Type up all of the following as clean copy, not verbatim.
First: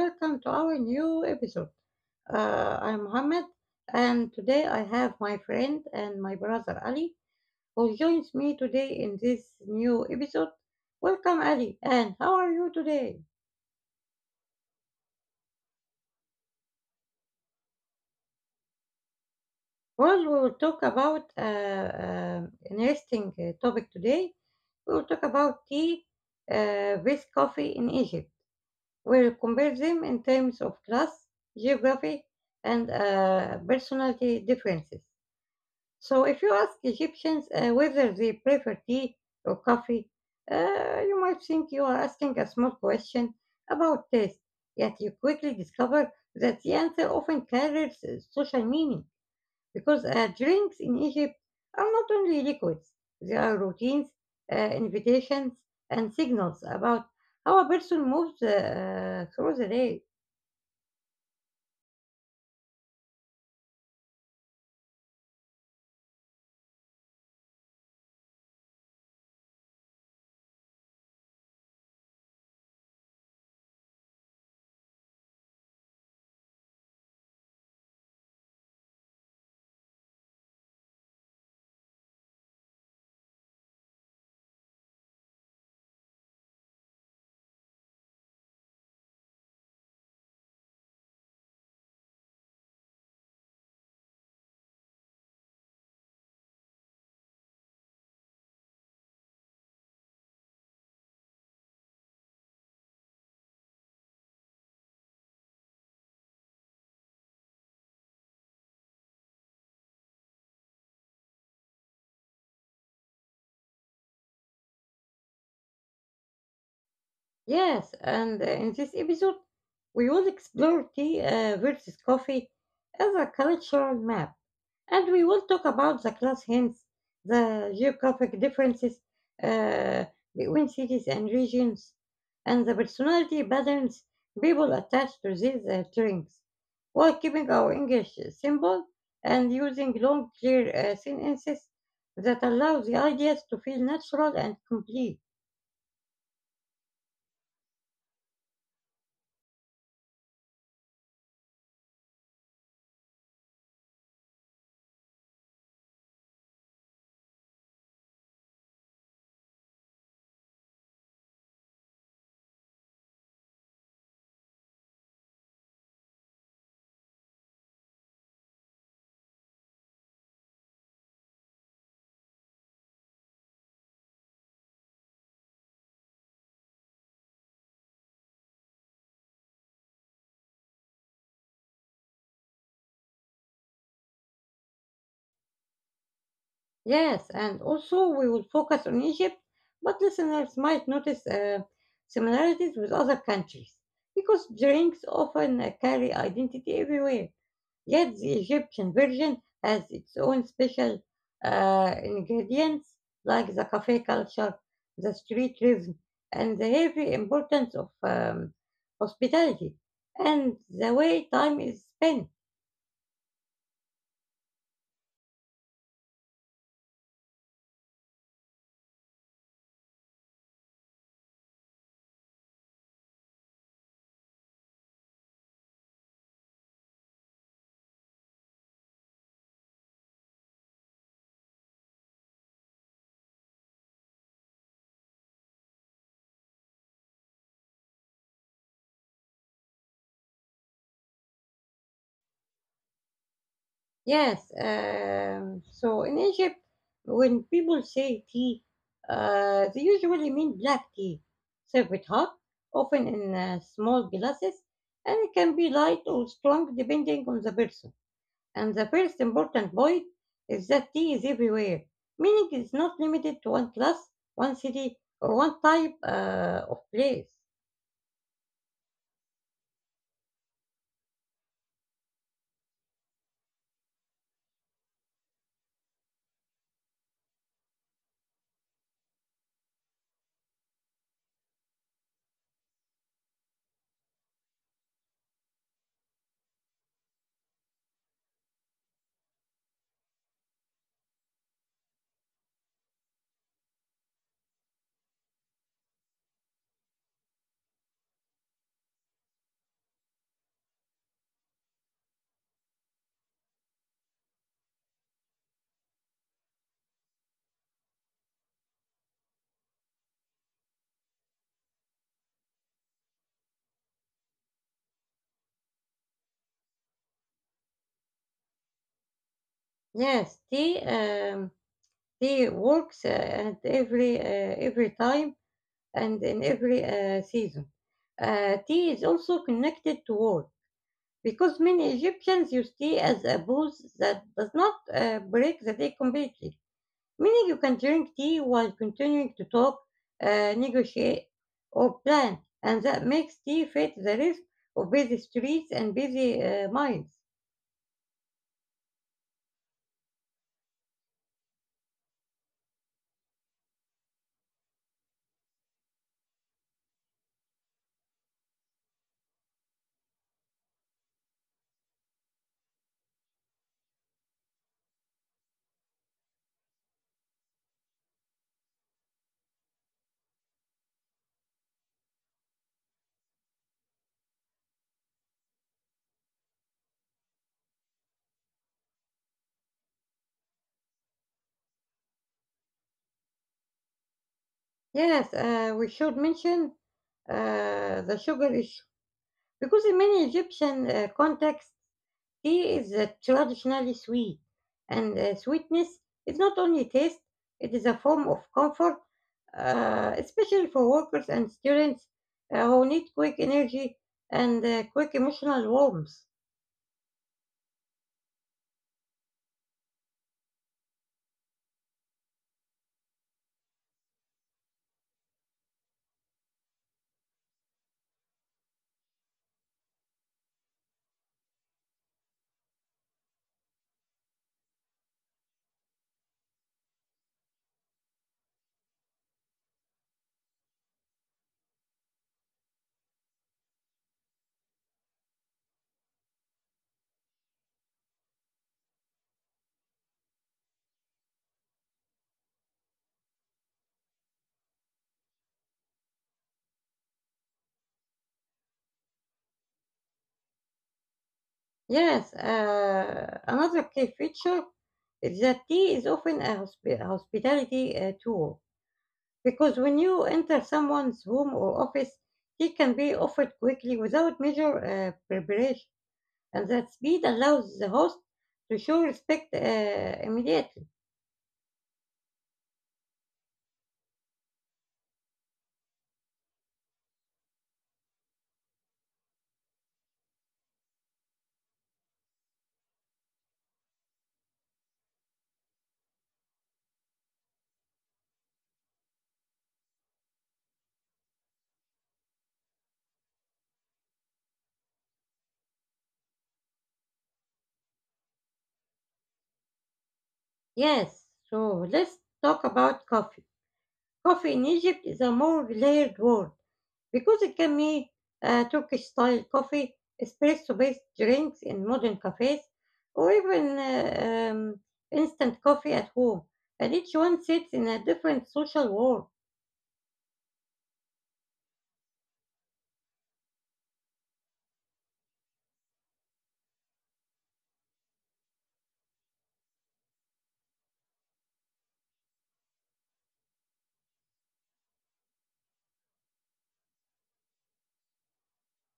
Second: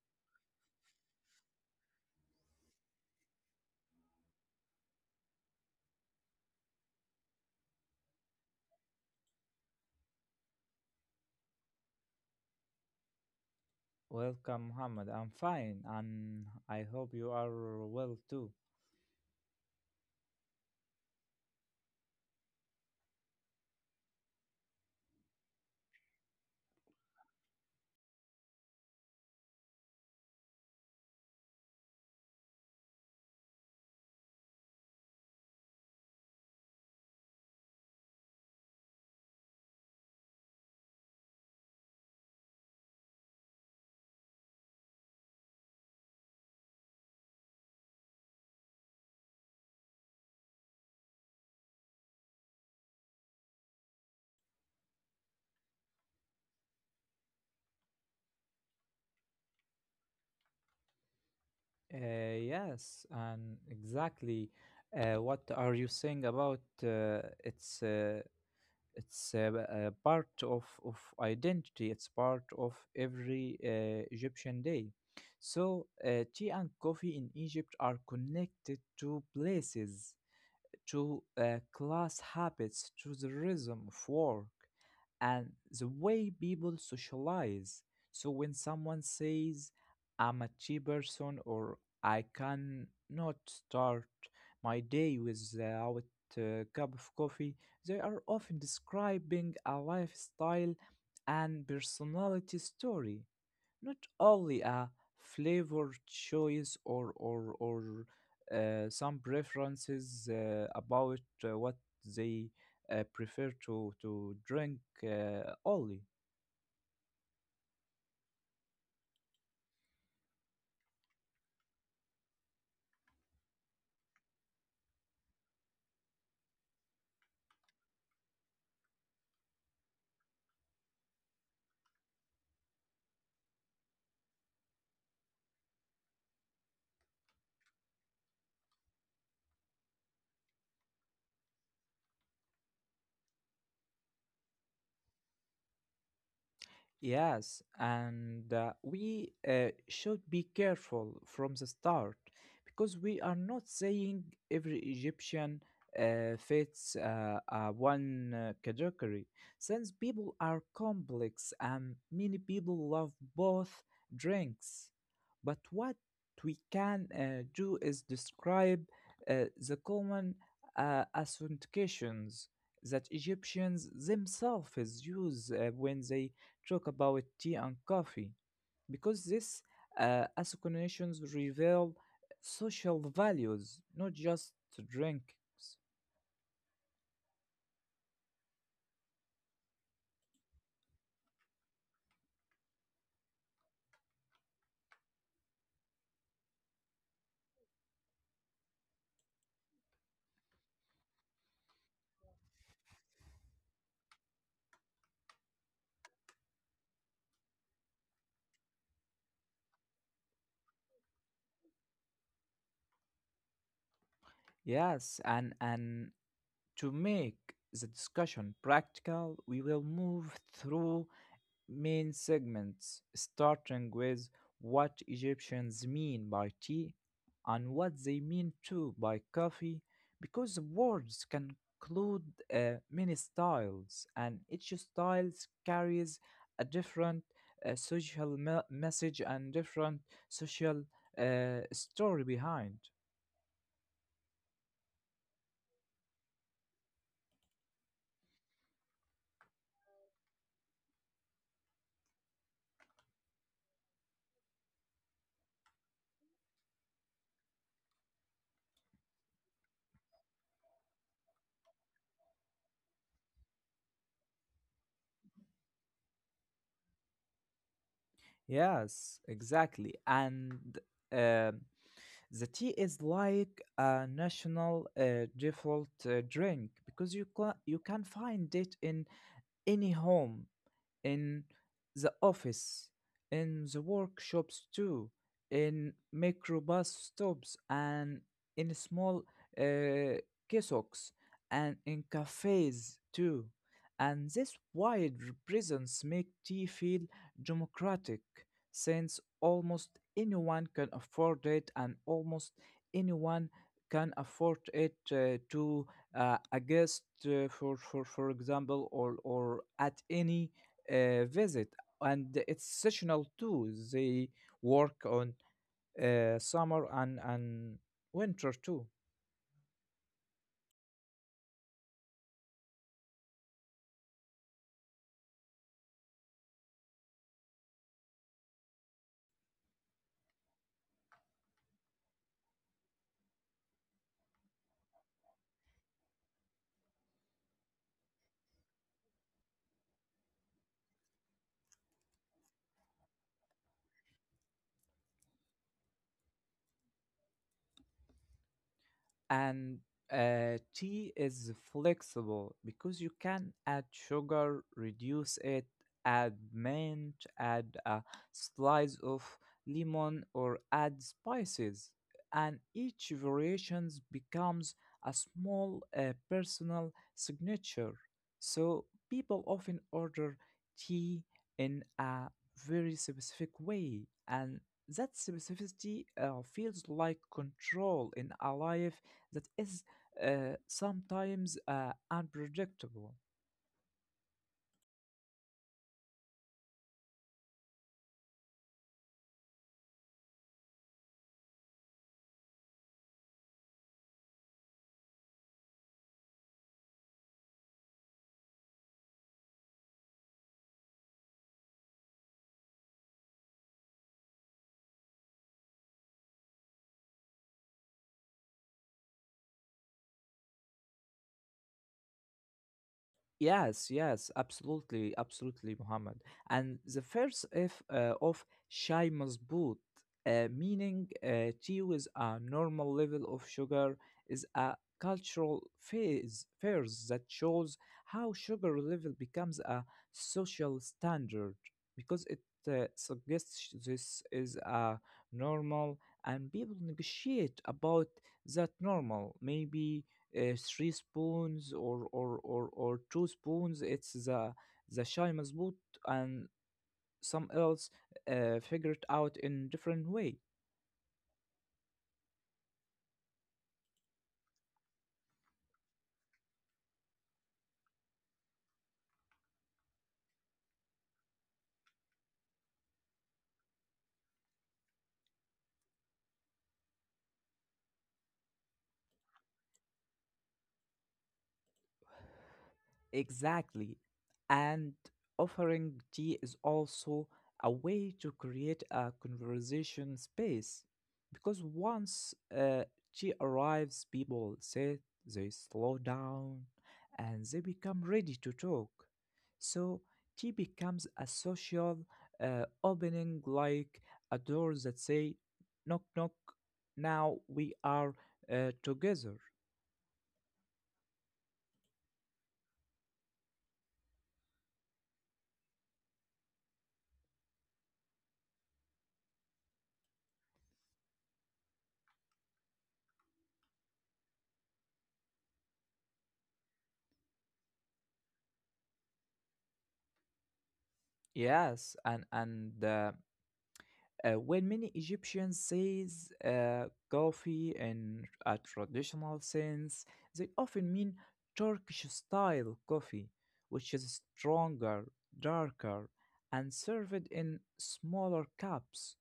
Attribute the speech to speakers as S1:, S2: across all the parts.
S1: welcome to our new episode. I'm Mohammed, and today I have my friend and my brother Ali, who joins me today in this new episode. Welcome, Ali, and how are you today?
S2: Welcome, Muhammad. I'm fine, and I hope you are well too.
S1: Well, we will talk about interesting topic today. We will talk about tea with coffee in Egypt. We'll compare them in terms of class, geography, and personality differences. So if you ask Egyptians whether they prefer tea or coffee, you might think you are asking a small question about taste, yet you quickly discover that the answer often carries social meaning because drinks in Egypt are not only liquids, they are routines, invitations, and signals about how a person moves through the day.
S2: Yes, and exactly. What are you saying about part of identity. It's part of every Egyptian day. So tea and coffee in Egypt are connected to places. To class habits, to the rhythm of work, and the way people socialize. So when someone says, I'm a cheap person, or I cannot start my day without a cup of coffee, they are often describing a lifestyle and personality story, not only a flavor choice or some preferences about what they prefer to drink only.
S1: Yes, and in this episode, we will explore tea versus coffee as a cultural map, and we will talk about the class hints, the geographic differences uh, between cities and regions, and the personality patterns people attach to these drinks, while keeping our English simple and using long, clear sentences that allow the ideas to feel natural and complete.
S2: Yes, and we should be careful from the start because we are not saying every Egyptian fits one category. Since people are complex and many people love both drinks, but what we can do is describe the common authentications that Egyptians themselves use when they talk about tea and coffee, because these associations reveal social values, not just drinks.
S1: Yes, and also we will focus on Egypt, but listeners might notice similarities with other countries because drinks often carry identity everywhere. Yet the Egyptian version has its own special ingredients like the cafe culture, the street rhythm, and the heavy importance of hospitality and the way time is spent.
S2: Yes, and to make the discussion practical, we will move through main segments, starting with what Egyptians mean by tea and what they mean too by coffee, because words can include many styles, and each style carries a different message and different social story behind.
S1: Yes, so in Egypt, when people say tea, they usually mean black tea, served hot, often in small glasses, and it can be light or strong depending on the person. And the first important point is that tea is everywhere, meaning it's not limited to one class, one city, or one type of place.
S2: Yes, exactly. And um the tea is like a national default drink, because you can find it in any home, in the office, in the workshops too, in microbus stops, and in small uh, kiosks, and in cafes too. And this wide presence make tea feel democratic, since almost anyone can afford it, and almost anyone can afford it to a guest for example, or at any visit. And it's seasonal too, they work on summer and winter too.
S1: Yes, tea, tea works at every time and in every season. Tea is also connected to war because many Egyptians use tea as a booze that does not break the day completely, meaning you can drink tea while continuing to talk, negotiate, or plan, and that makes tea fit the rhythm of busy streets and busy minds.
S2: And tea is flexible because you can add sugar, reduce it, add mint, add a slice of lemon, or add spices. And each variations becomes a small personal signature. So people often order tea in a very specific way, and that specificity feels like control in a life that is sometimes unpredictable.
S1: Yes, we should mention the sugar issue because in many Egyptian contexts, tea is traditionally sweet, and sweetness is not only taste, it is a form of comfort, especially for workers and students who need quick energy and quick emotional warmth.
S2: Yes, yes, absolutely, absolutely, Muhammad. And the first F of shy mazboot, meaning tea with a normal level of sugar, is a cultural phase that shows how sugar level becomes a social standard, because it suggests this is a normal, and people negotiate about that normal. Maybe three spoons or two spoons, it's the shy mazboot, and some else figure it out in different way.
S1: Yes, another key feature is that tea is often a hospitality tool because when you enter someone's home or office, tea can be offered quickly without major preparation, and that speed allows the host to show respect immediately.
S2: Exactly. And offering tea is also a way to create a conversation space, because once tea arrives, people sit, they slow down, and they become ready to talk. So tea becomes a social opening, like a door that say, "Knock, knock." Now we are together.
S1: Yes, so let's talk about coffee. Coffee in Egypt is a more layered world because it can be Turkish style coffee, espresso based drinks in modern cafes, or even instant coffee at home. And each one sits in a different social world.
S2: Yes, and and. When many Egyptians says coffee in a traditional sense, they often mean Turkish style coffee, which is stronger, darker, and served in smaller cups.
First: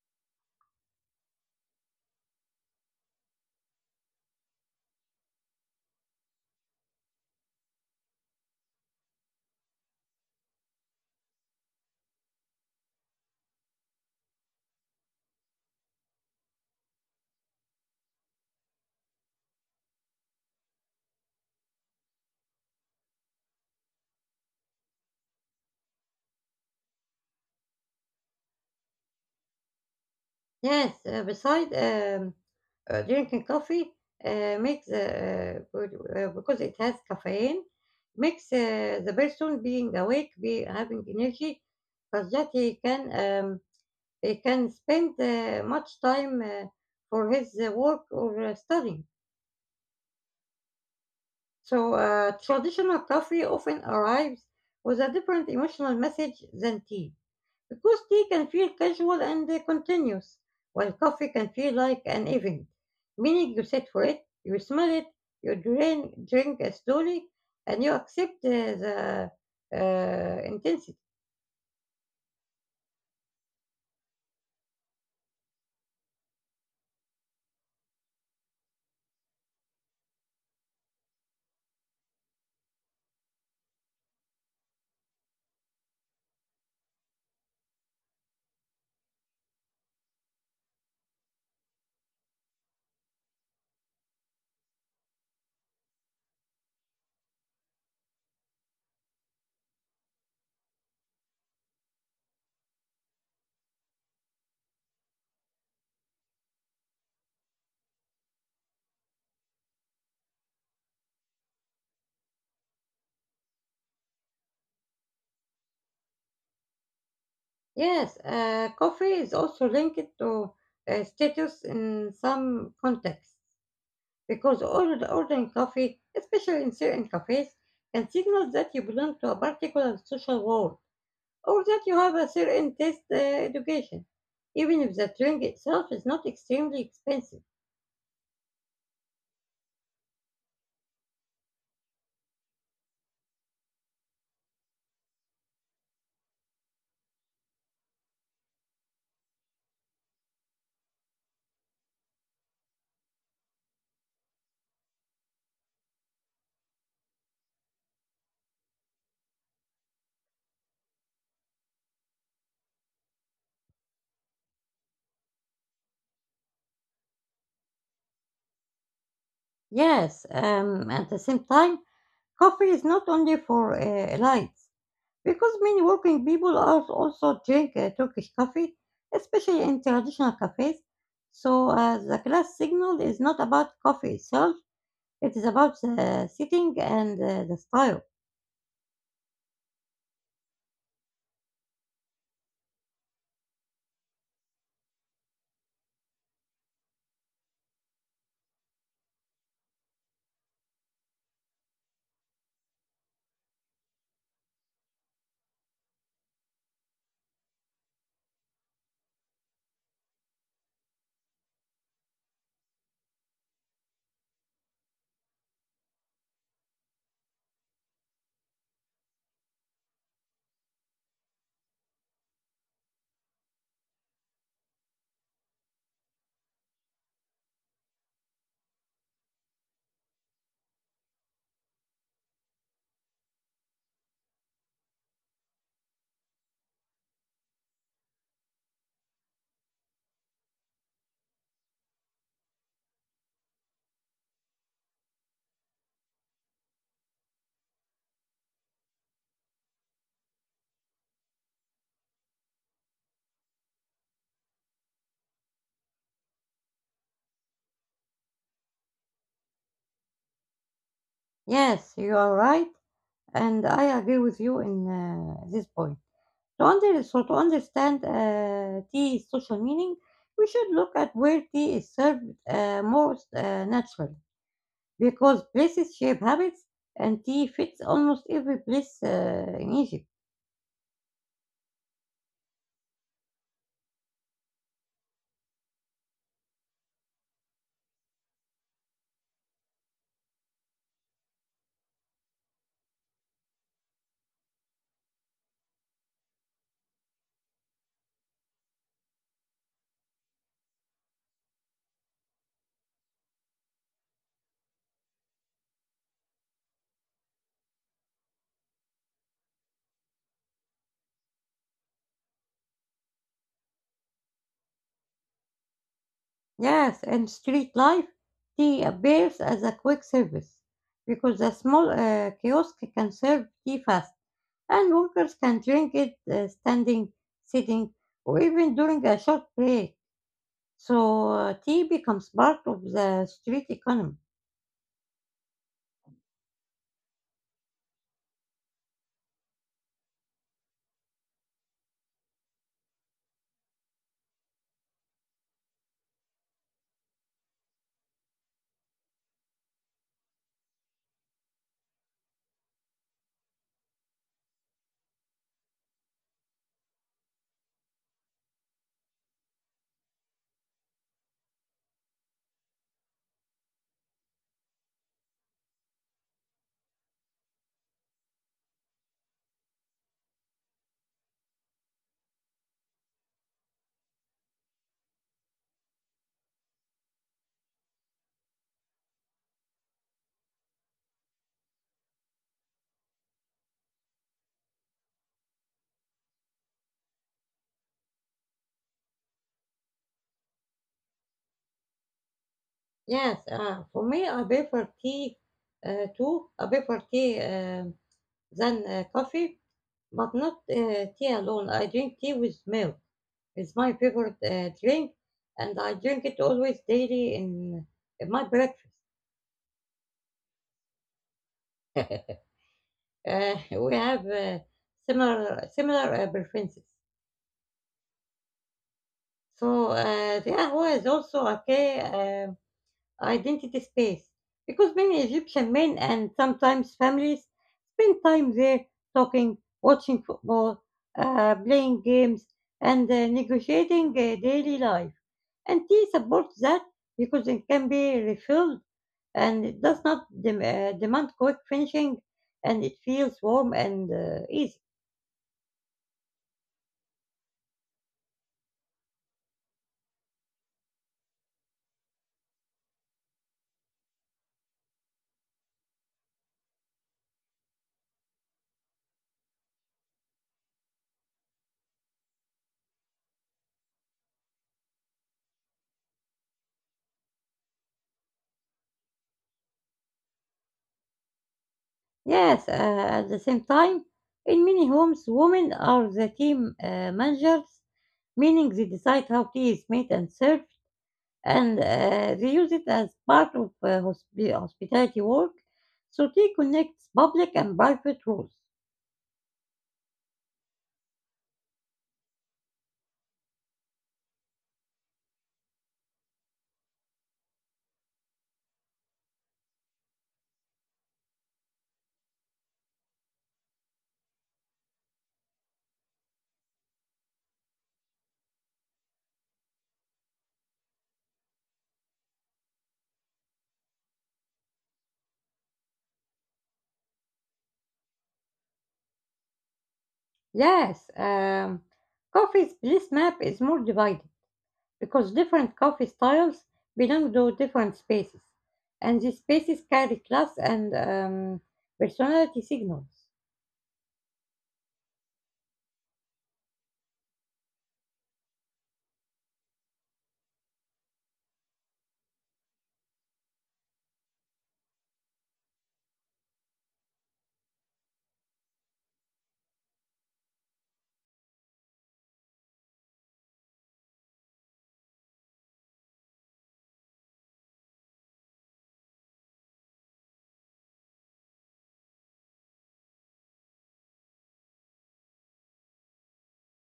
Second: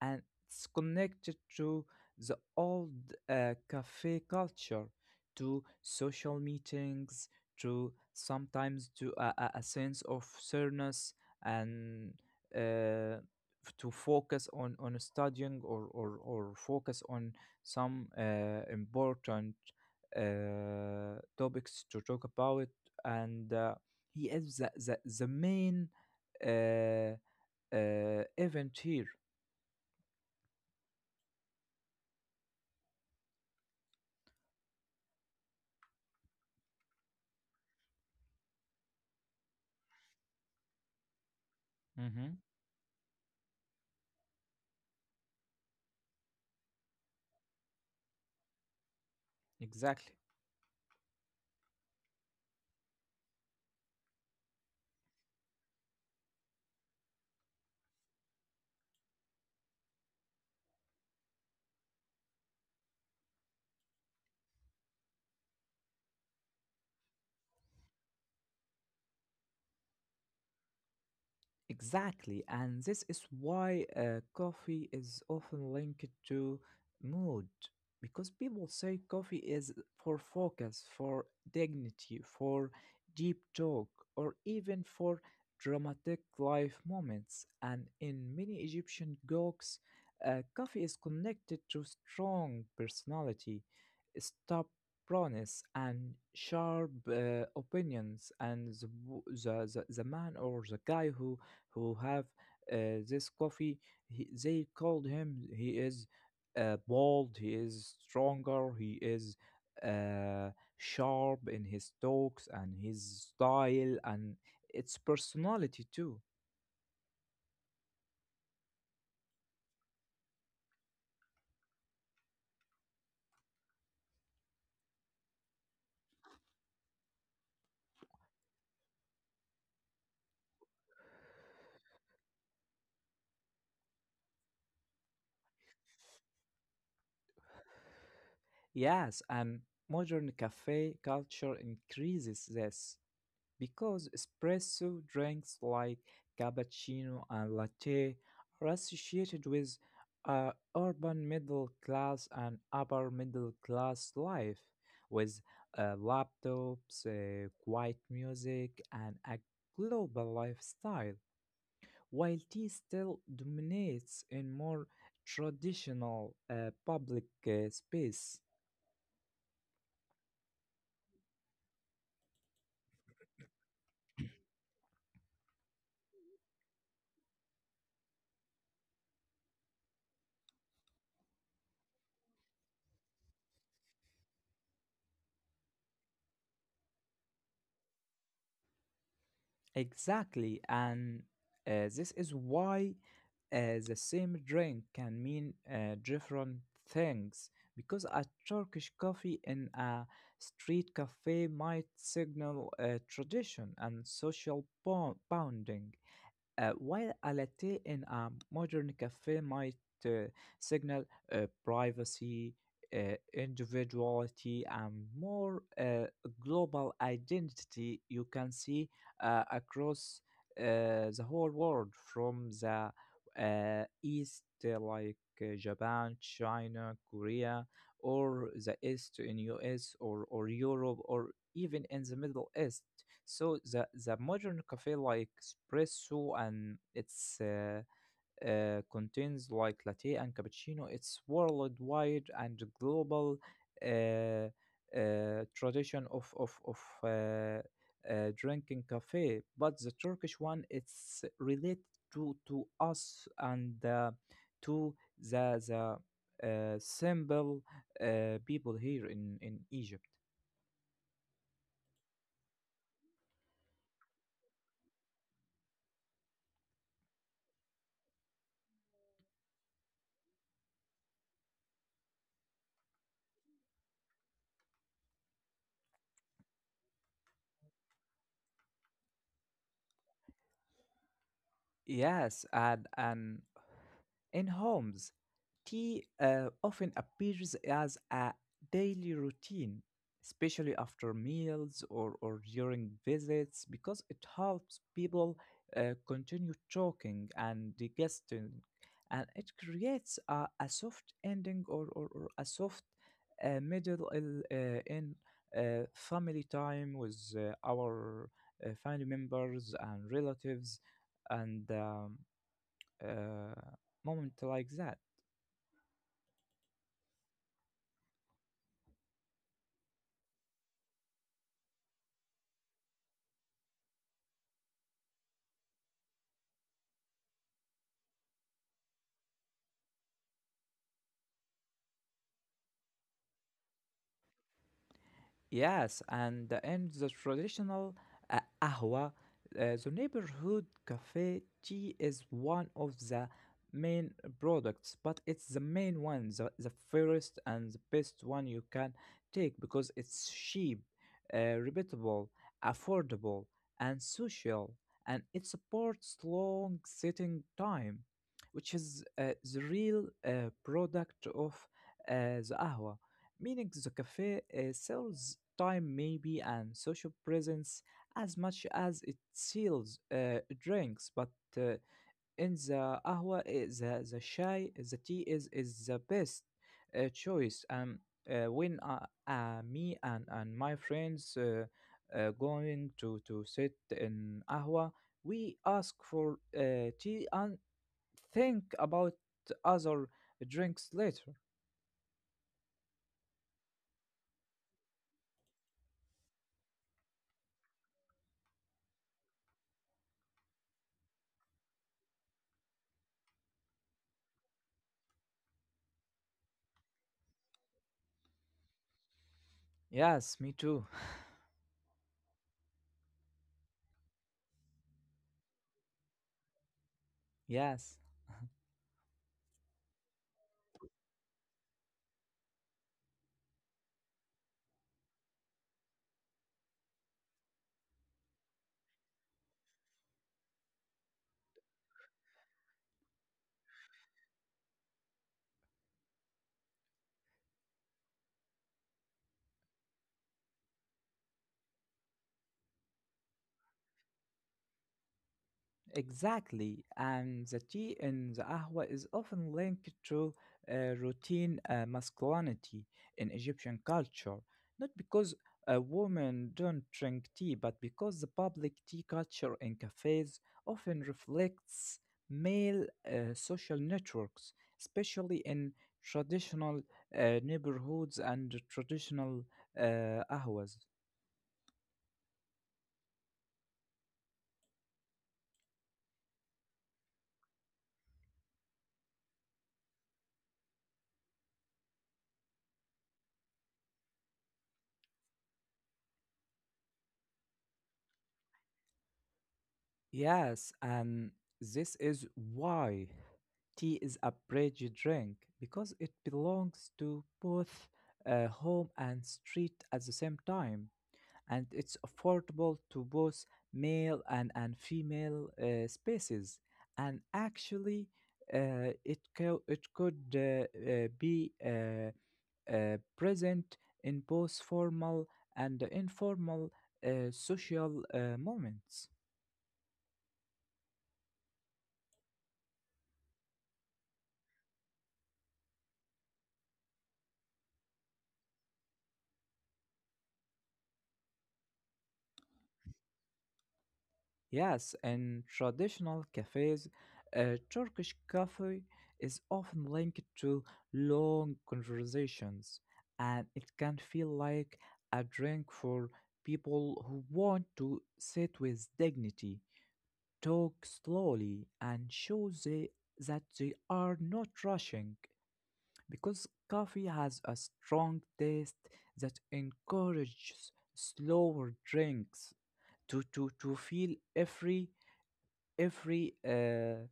S2: And it's connected to the old cafe culture, to social meetings, to sometimes to a sense of fairness, and uh, to focus on studying, or focus on some important topics to talk about, and he is the main uh, event here.
S1: Yes, beside drinking coffee makes because it has caffeine makes the person being awake be having energy because
S2: Hmm.
S1: that he can spend much time for his work or studying.
S2: Exactly.
S1: So traditional coffee often arrives with a different emotional message than tea because tea can feel casual and continuous, while coffee can feel like an event, meaning you sit for it, you smell it, you drink slowly, and you accept the intensity.
S2: Exactly, and this is why coffee is often linked to mood, because people say coffee is for focus, for dignity, for deep talk, or even for dramatic life moments. And in many Egyptian jokes, coffee is connected to strong personality, stubbornness, and sharp opinions, and the man or the guy who have this coffee. They called him. He is bold. He is stronger. He is uh, sharp in his talks and his style and its personality too.
S1: Yes, coffee is also linked to status in some contexts, because ordering coffee, especially in certain cafes, can signal that you belong to a particular social world or that you have a certain taste education, even if the drink itself is not extremely expensive.
S2: Yes, and modern cafe culture increases this, because espresso drinks like cappuccino and latte are associated with urban middle class and upper middle class life, with laptops, quiet music, and a global lifestyle, while tea still dominates in more traditional public space.
S1: Yes, at the same time, coffee is not only for elites, because many working people are also drink Turkish coffee, especially in traditional cafes. So the class signal is not about coffee itself; it is about the sitting and the style.
S2: Exactly, and this is why the same drink can mean different things. Because a Turkish coffee in a street cafe might signal a tradition and social bonding, while a latte in a modern cafe might uh, signal uh, privacy, individuality, and more global identity. You can see across uh, the whole world, from the East, like Japan, China, Korea, or the East in US, or Europe, or even in the Middle East. So the modern cafe like espresso and its contains like latte and cappuccino. It's worldwide and global uh, tradition of drinking cafe, but the turkish one, it's related to us, and to the simple people here in egypt.
S1: Yes, you are right, and I agree with you in this point. To under so to understand tea's social meaning, we should look at where tea is served most naturally, because places shape habits, and tea fits almost every place in Egypt.
S2: Yes, and in homes, tea often appears as a daily routine, especially after meals or during visits, because it helps people continue talking and digesting, and it creates a soft ending or a soft middle in family time, with our family members and relatives, and uh, moment like that.
S1: Yes, and street life, tea appears as a quick service, because a small kiosk can serve tea fast, and workers can drink it standing, sitting, or even during a short break. So tea becomes part of the street economy.
S2: Yes, and the end the traditional ahwa, the neighborhood cafe, tea is one of the main products, but it's the main one, the fairest and the best one you can take, because it's cheap, repeatable, affordable, and social, and it supports long sitting time, which is the real product of the ahwa, meaning the cafe sells time maybe and social presence as much as it sells drinks. But uh, in the ahwa the chai, the tea is the best choice. When me and my friends going to sit in ahwa, we ask for tea and think about other drinks later.
S1: Yes, for me, I prefer tea too. I prefer tea than coffee, but not tea alone. I drink tea with milk. It's my favorite drink, and I drink it always daily in my breakfast.
S2: Yes, me too.
S1: We have similar preferences.
S2: Yes.
S1: So the ahwa is also okay. Identity space because many Egyptian men and sometimes families spend time there talking, watching football, playing games, and negotiating daily life. And tea supports that because it can be refilled and it does not demand quick finishing and it feels warm and easy.
S2: Exactly, and the tea in the ahwa is often linked to routine masculinity in Egyptian culture, not because women don't drink tea, but because the public tea culture in cafes often reflects male social networks, especially in traditional neighborhoods and traditional ahwas.
S1: Yes, at the same time, in many homes, women are the team managers, meaning they decide how tea is made and served, and they use it as part of hospitality work. So tea connects public and private roles.
S2: Yes, and this is why tea is a bridge drink, because it belongs to both home and street at the same time, and it's affordable to both male and female spaces. And actually, it could be present in both formal and informal social moments.
S1: Yes, coffee's place map is more divided because different coffee styles belong to different spaces, and these spaces carry class and personality signals.
S2: Yes, in traditional cafes, Turkish coffee is often linked to long conversations, and it can feel like a drink for people who want to sit with dignity, talk slowly, and show that they are not rushing. Because coffee has a strong taste that encourages slower drinks to feel every uh,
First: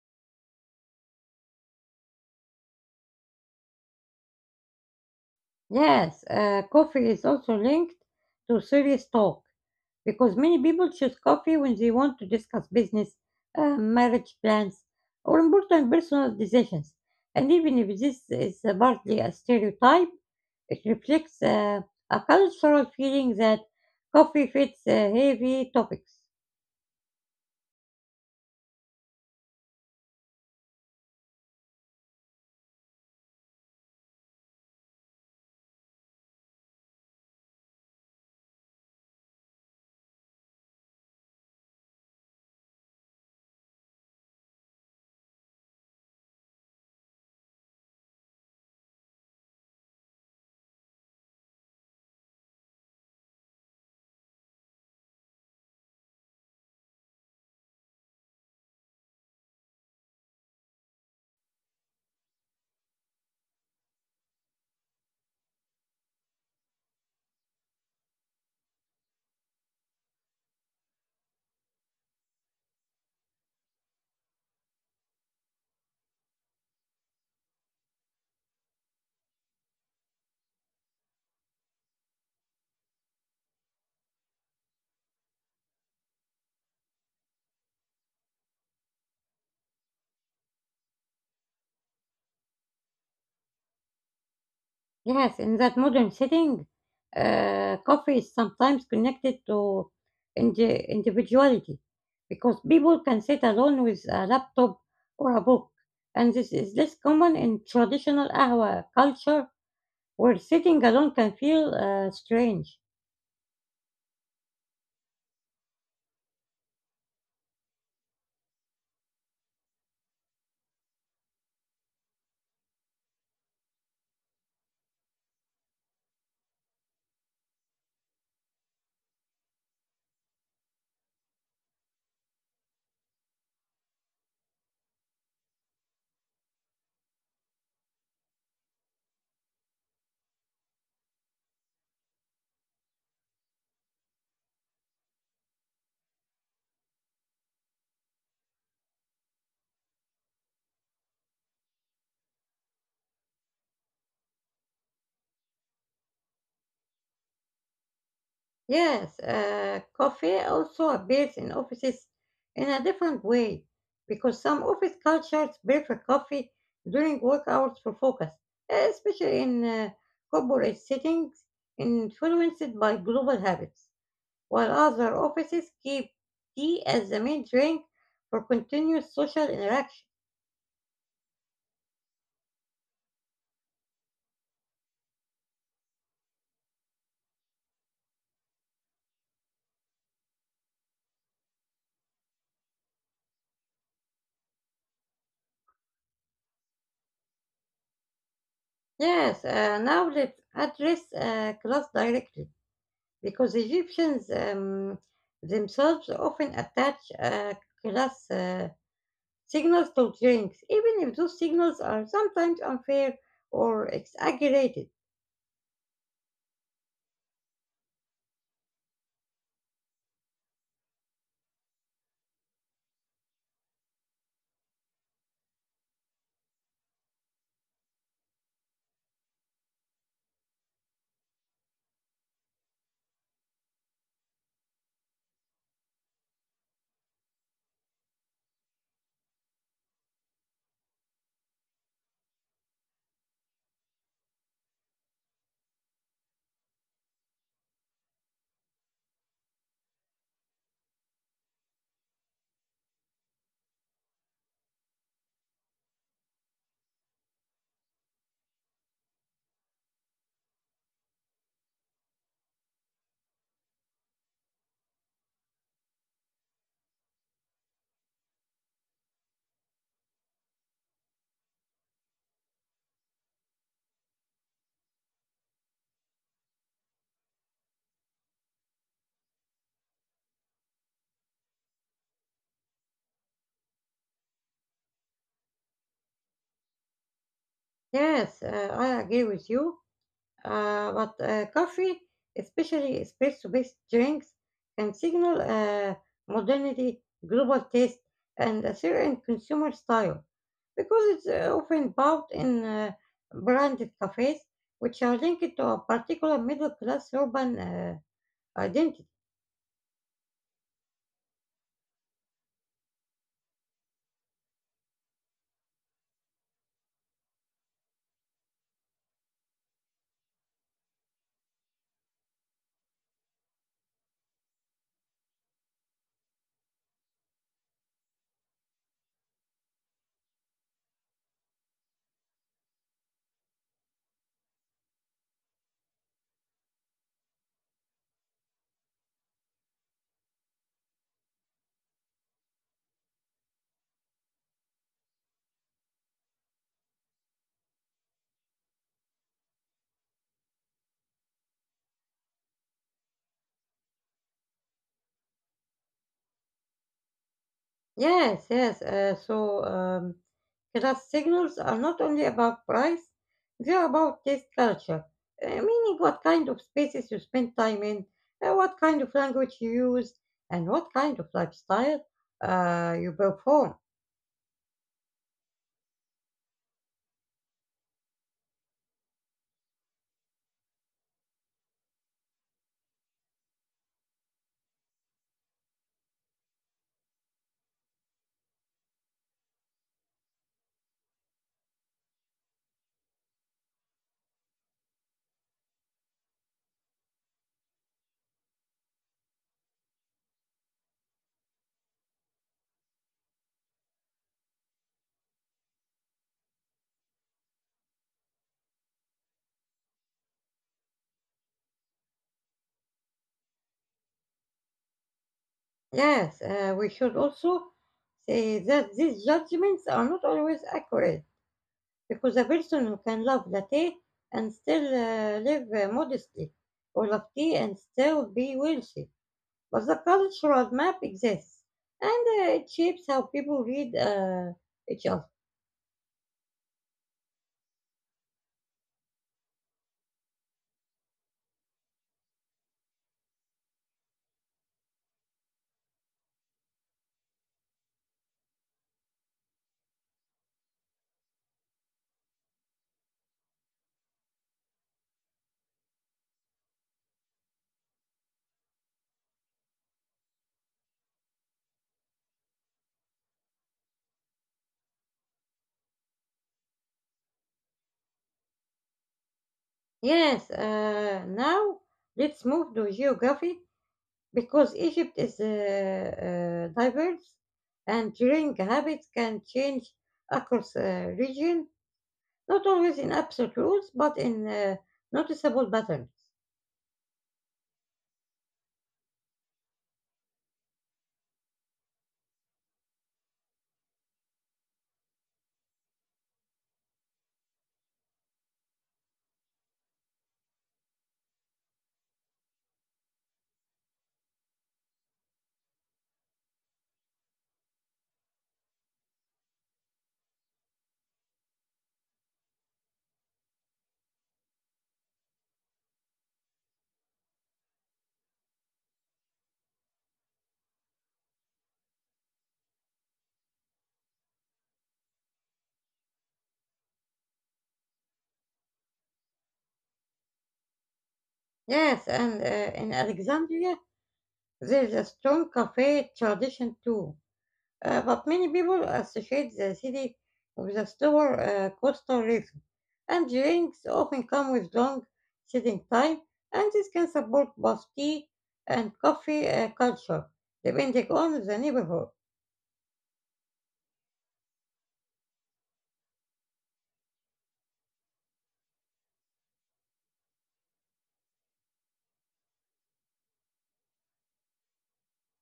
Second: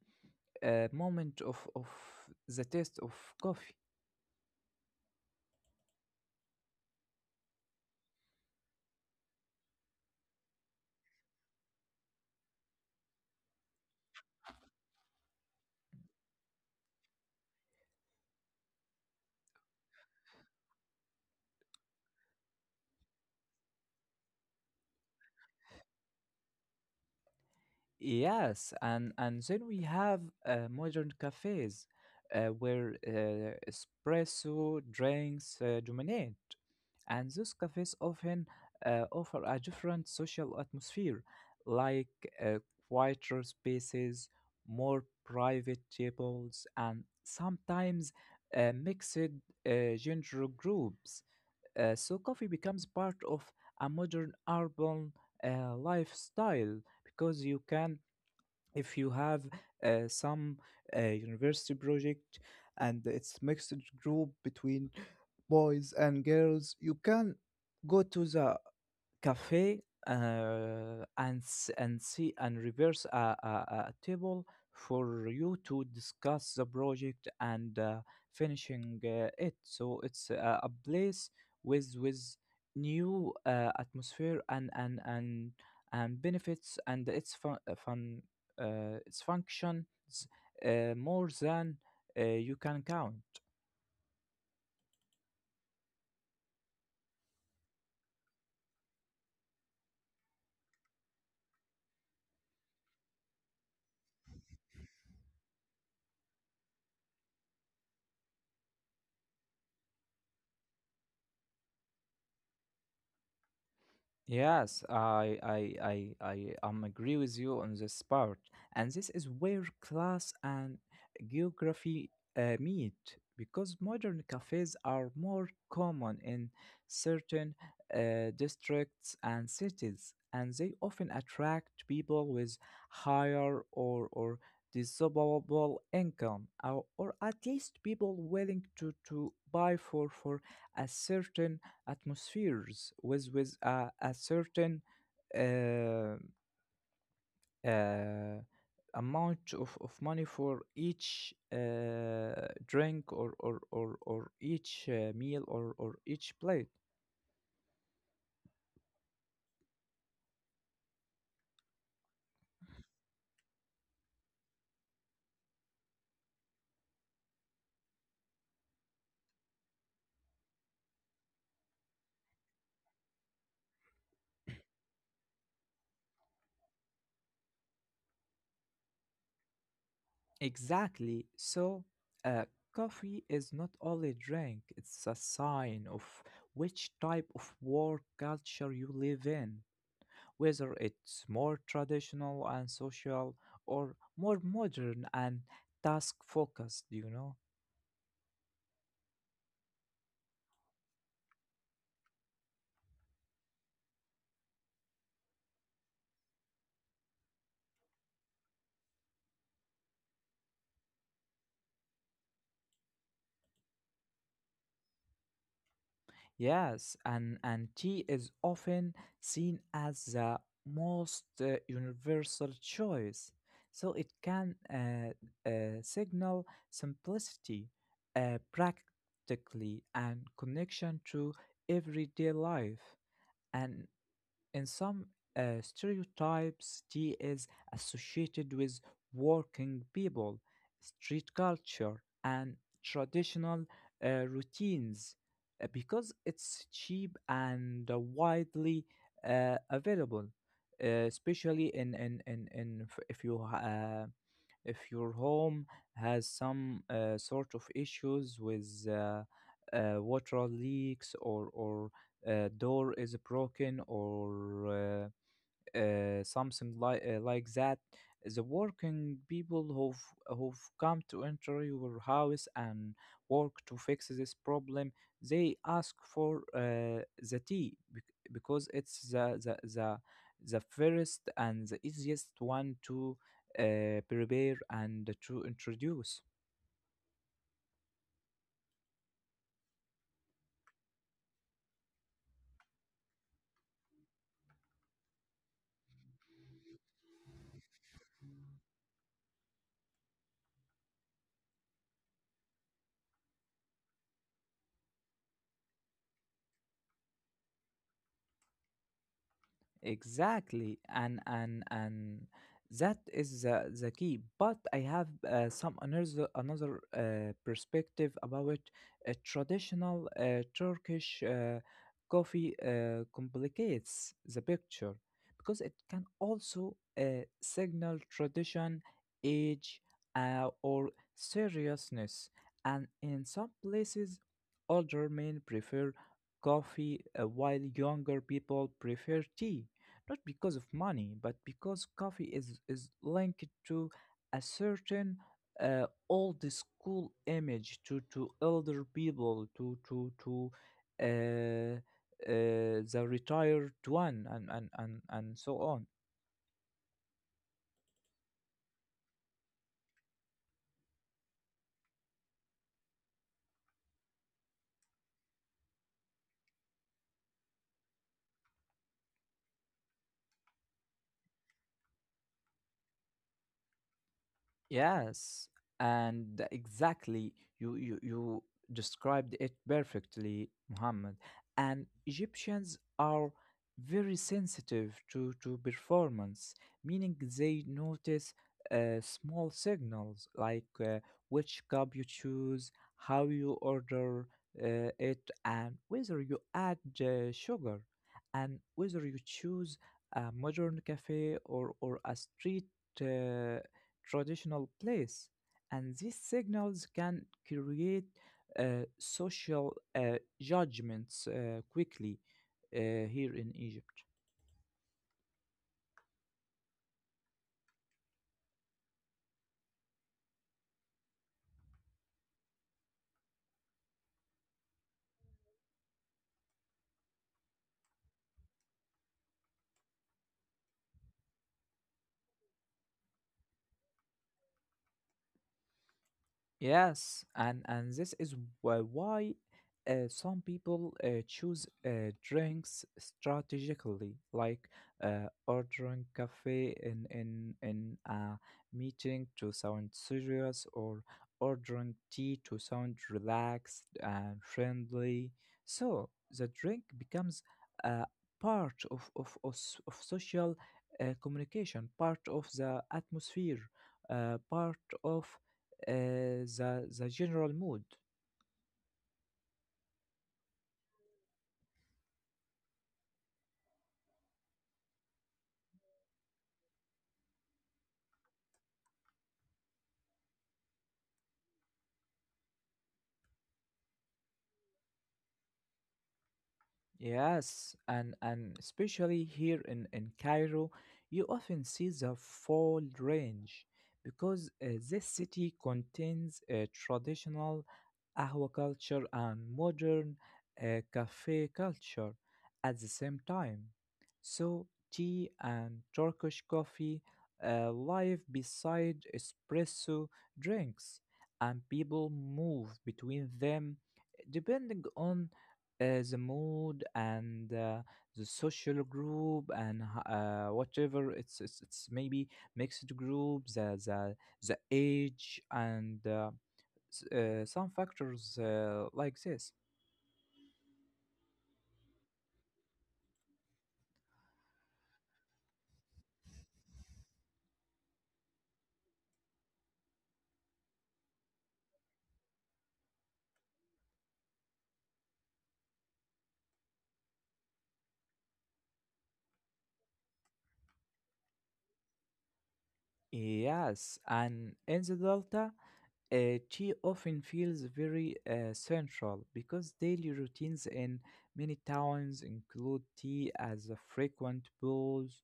S2: uh, moment of the taste of coffee.
S1: Yes, coffee is also linked to serious talk because many people choose coffee when they want to discuss business, marriage plans, or important personal decisions. And even if this is partly a stereotype, it reflects a cultural feeling that coffee fits heavy topics.
S2: Yes, and then we have modern cafes where espresso drinks dominate. And those cafes often offer a different social atmosphere, like uh, quieter spaces, more private tables, and sometimes mixed gender groups. So coffee becomes part of a modern urban lifestyle, because you can, if you have some university project, and it's mixed group between boys and girls, you can go to the cafe and see and reverse a table for you to discuss the project and finishing it. So it's a place with new atmosphere and benefits, and its fun, its functions more than you can count.
S1: Yes, in that modern setting, coffee is sometimes connected to individuality because people can sit alone with a laptop or a book, and this is less common in traditional ahwa culture where sitting alone can feel strange.
S2: Yes, I agree with you on this part. And this is where class and geography meet, because modern cafes are more common in certain districts and cities, and they often attract people with higher or disposable income, or at least people willing to, buy for a certain atmospheres with a certain uh, uh, amount of money for each drink, or or each meal, or each plate.
S1: Yes, coffee also appears in offices in a different way because some office cultures prefer coffee during work hours for focus, especially in corporate settings influenced by global habits, while other offices keep tea as the main drink for continuous social interaction.
S2: Exactly. So, uh, coffee is not only a drink, it's a sign of which type of work culture you live in. Whether it's more traditional and social, or more modern and task focused, you know?
S1: Yes, now let's address class directly, because Egyptians themselves often attach class signals to drinks, even if those signals are sometimes unfair or exaggerated.
S2: Yes, and tea is often seen as the most universal choice. So it can uh, signal simplicity, practically, and connection to everyday life. And In some stereotypes, tea is associated with working people, street culture, and traditional routines because it's cheap and widely available, especially in if you if your home has some sort of issues with water leaks or or door is broken or something like that. The working people who've come to enter your house and work to fix this problem, they ask for the tea because it's the first and the easiest one to prepare and to introduce.
S1: Yes, I agree with you, but coffee, especially espresso based drinks, can signal modernity, global taste, and a certain consumer style, because it's often bought in branded cafes, which are linked to a particular middle class urban identity.
S2: Exactly, and that is the key. But I have some another perspective about a traditional Turkish coffee complicates the picture because it can also signal tradition, age, or seriousness. And in some places, older men prefer coffee, while younger people prefer tea not because of money, but because coffee is linked to a certain old school image to elder people, to uh, the retired one, and so on.
S1: Yes, yes. So class signals are not only about price, they are about taste culture, meaning what kind of spaces you spend time in, what kind of language you use, and what kind of lifestyle you perform.
S2: Yes, and exactly, you described it perfectly, Muhammad. And Egyptians are very sensitive to performance, meaning they notice small signals like which cup you choose, how you order it, and whether you add sugar, and whether you choose a modern cafe or a street. Uh, Traditional place, and these signals can create social judgments quickly here in Egypt.
S1: Yes, we should also say that these judgments are not always accurate because a person who can love latte and still live modestly, or love tea and still be wealthy. But the cultural map exists, and it shapes how people read each other.
S2: Yes, and this is why some people choose drinks strategically, like ordering cafe in a meeting to sound serious, or ordering tea to sound relaxed and friendly. So the drink becomes a part of social communication, part of the atmosphere, part of uh, the general mood.
S1: Yes, now let's move to geography because Egypt is diverse, and drink habits can change across region, not always in absolute rules, but in noticeable patterns.
S2: Yes, and especially here in Cairo, you often see the full range because this city contains traditional aquaculture and modern cafe culture at the same time. So, tea and Turkish coffee live beside espresso drinks, and people move between them depending on the mood and the social group and whatever it's, it's maybe mixed group the age and some factors like this.
S1: Yes, and in Alexandria, there's a strong cafe tradition too. But many people associate the city with a slower coastal rhythm, and drinks often come with long sitting time, and this can support both tea and coffee culture, depending on the neighborhood.
S2: Yes, and in the Delta, uh, she often feels very central because daily routines in many towns include tea as a frequent pause,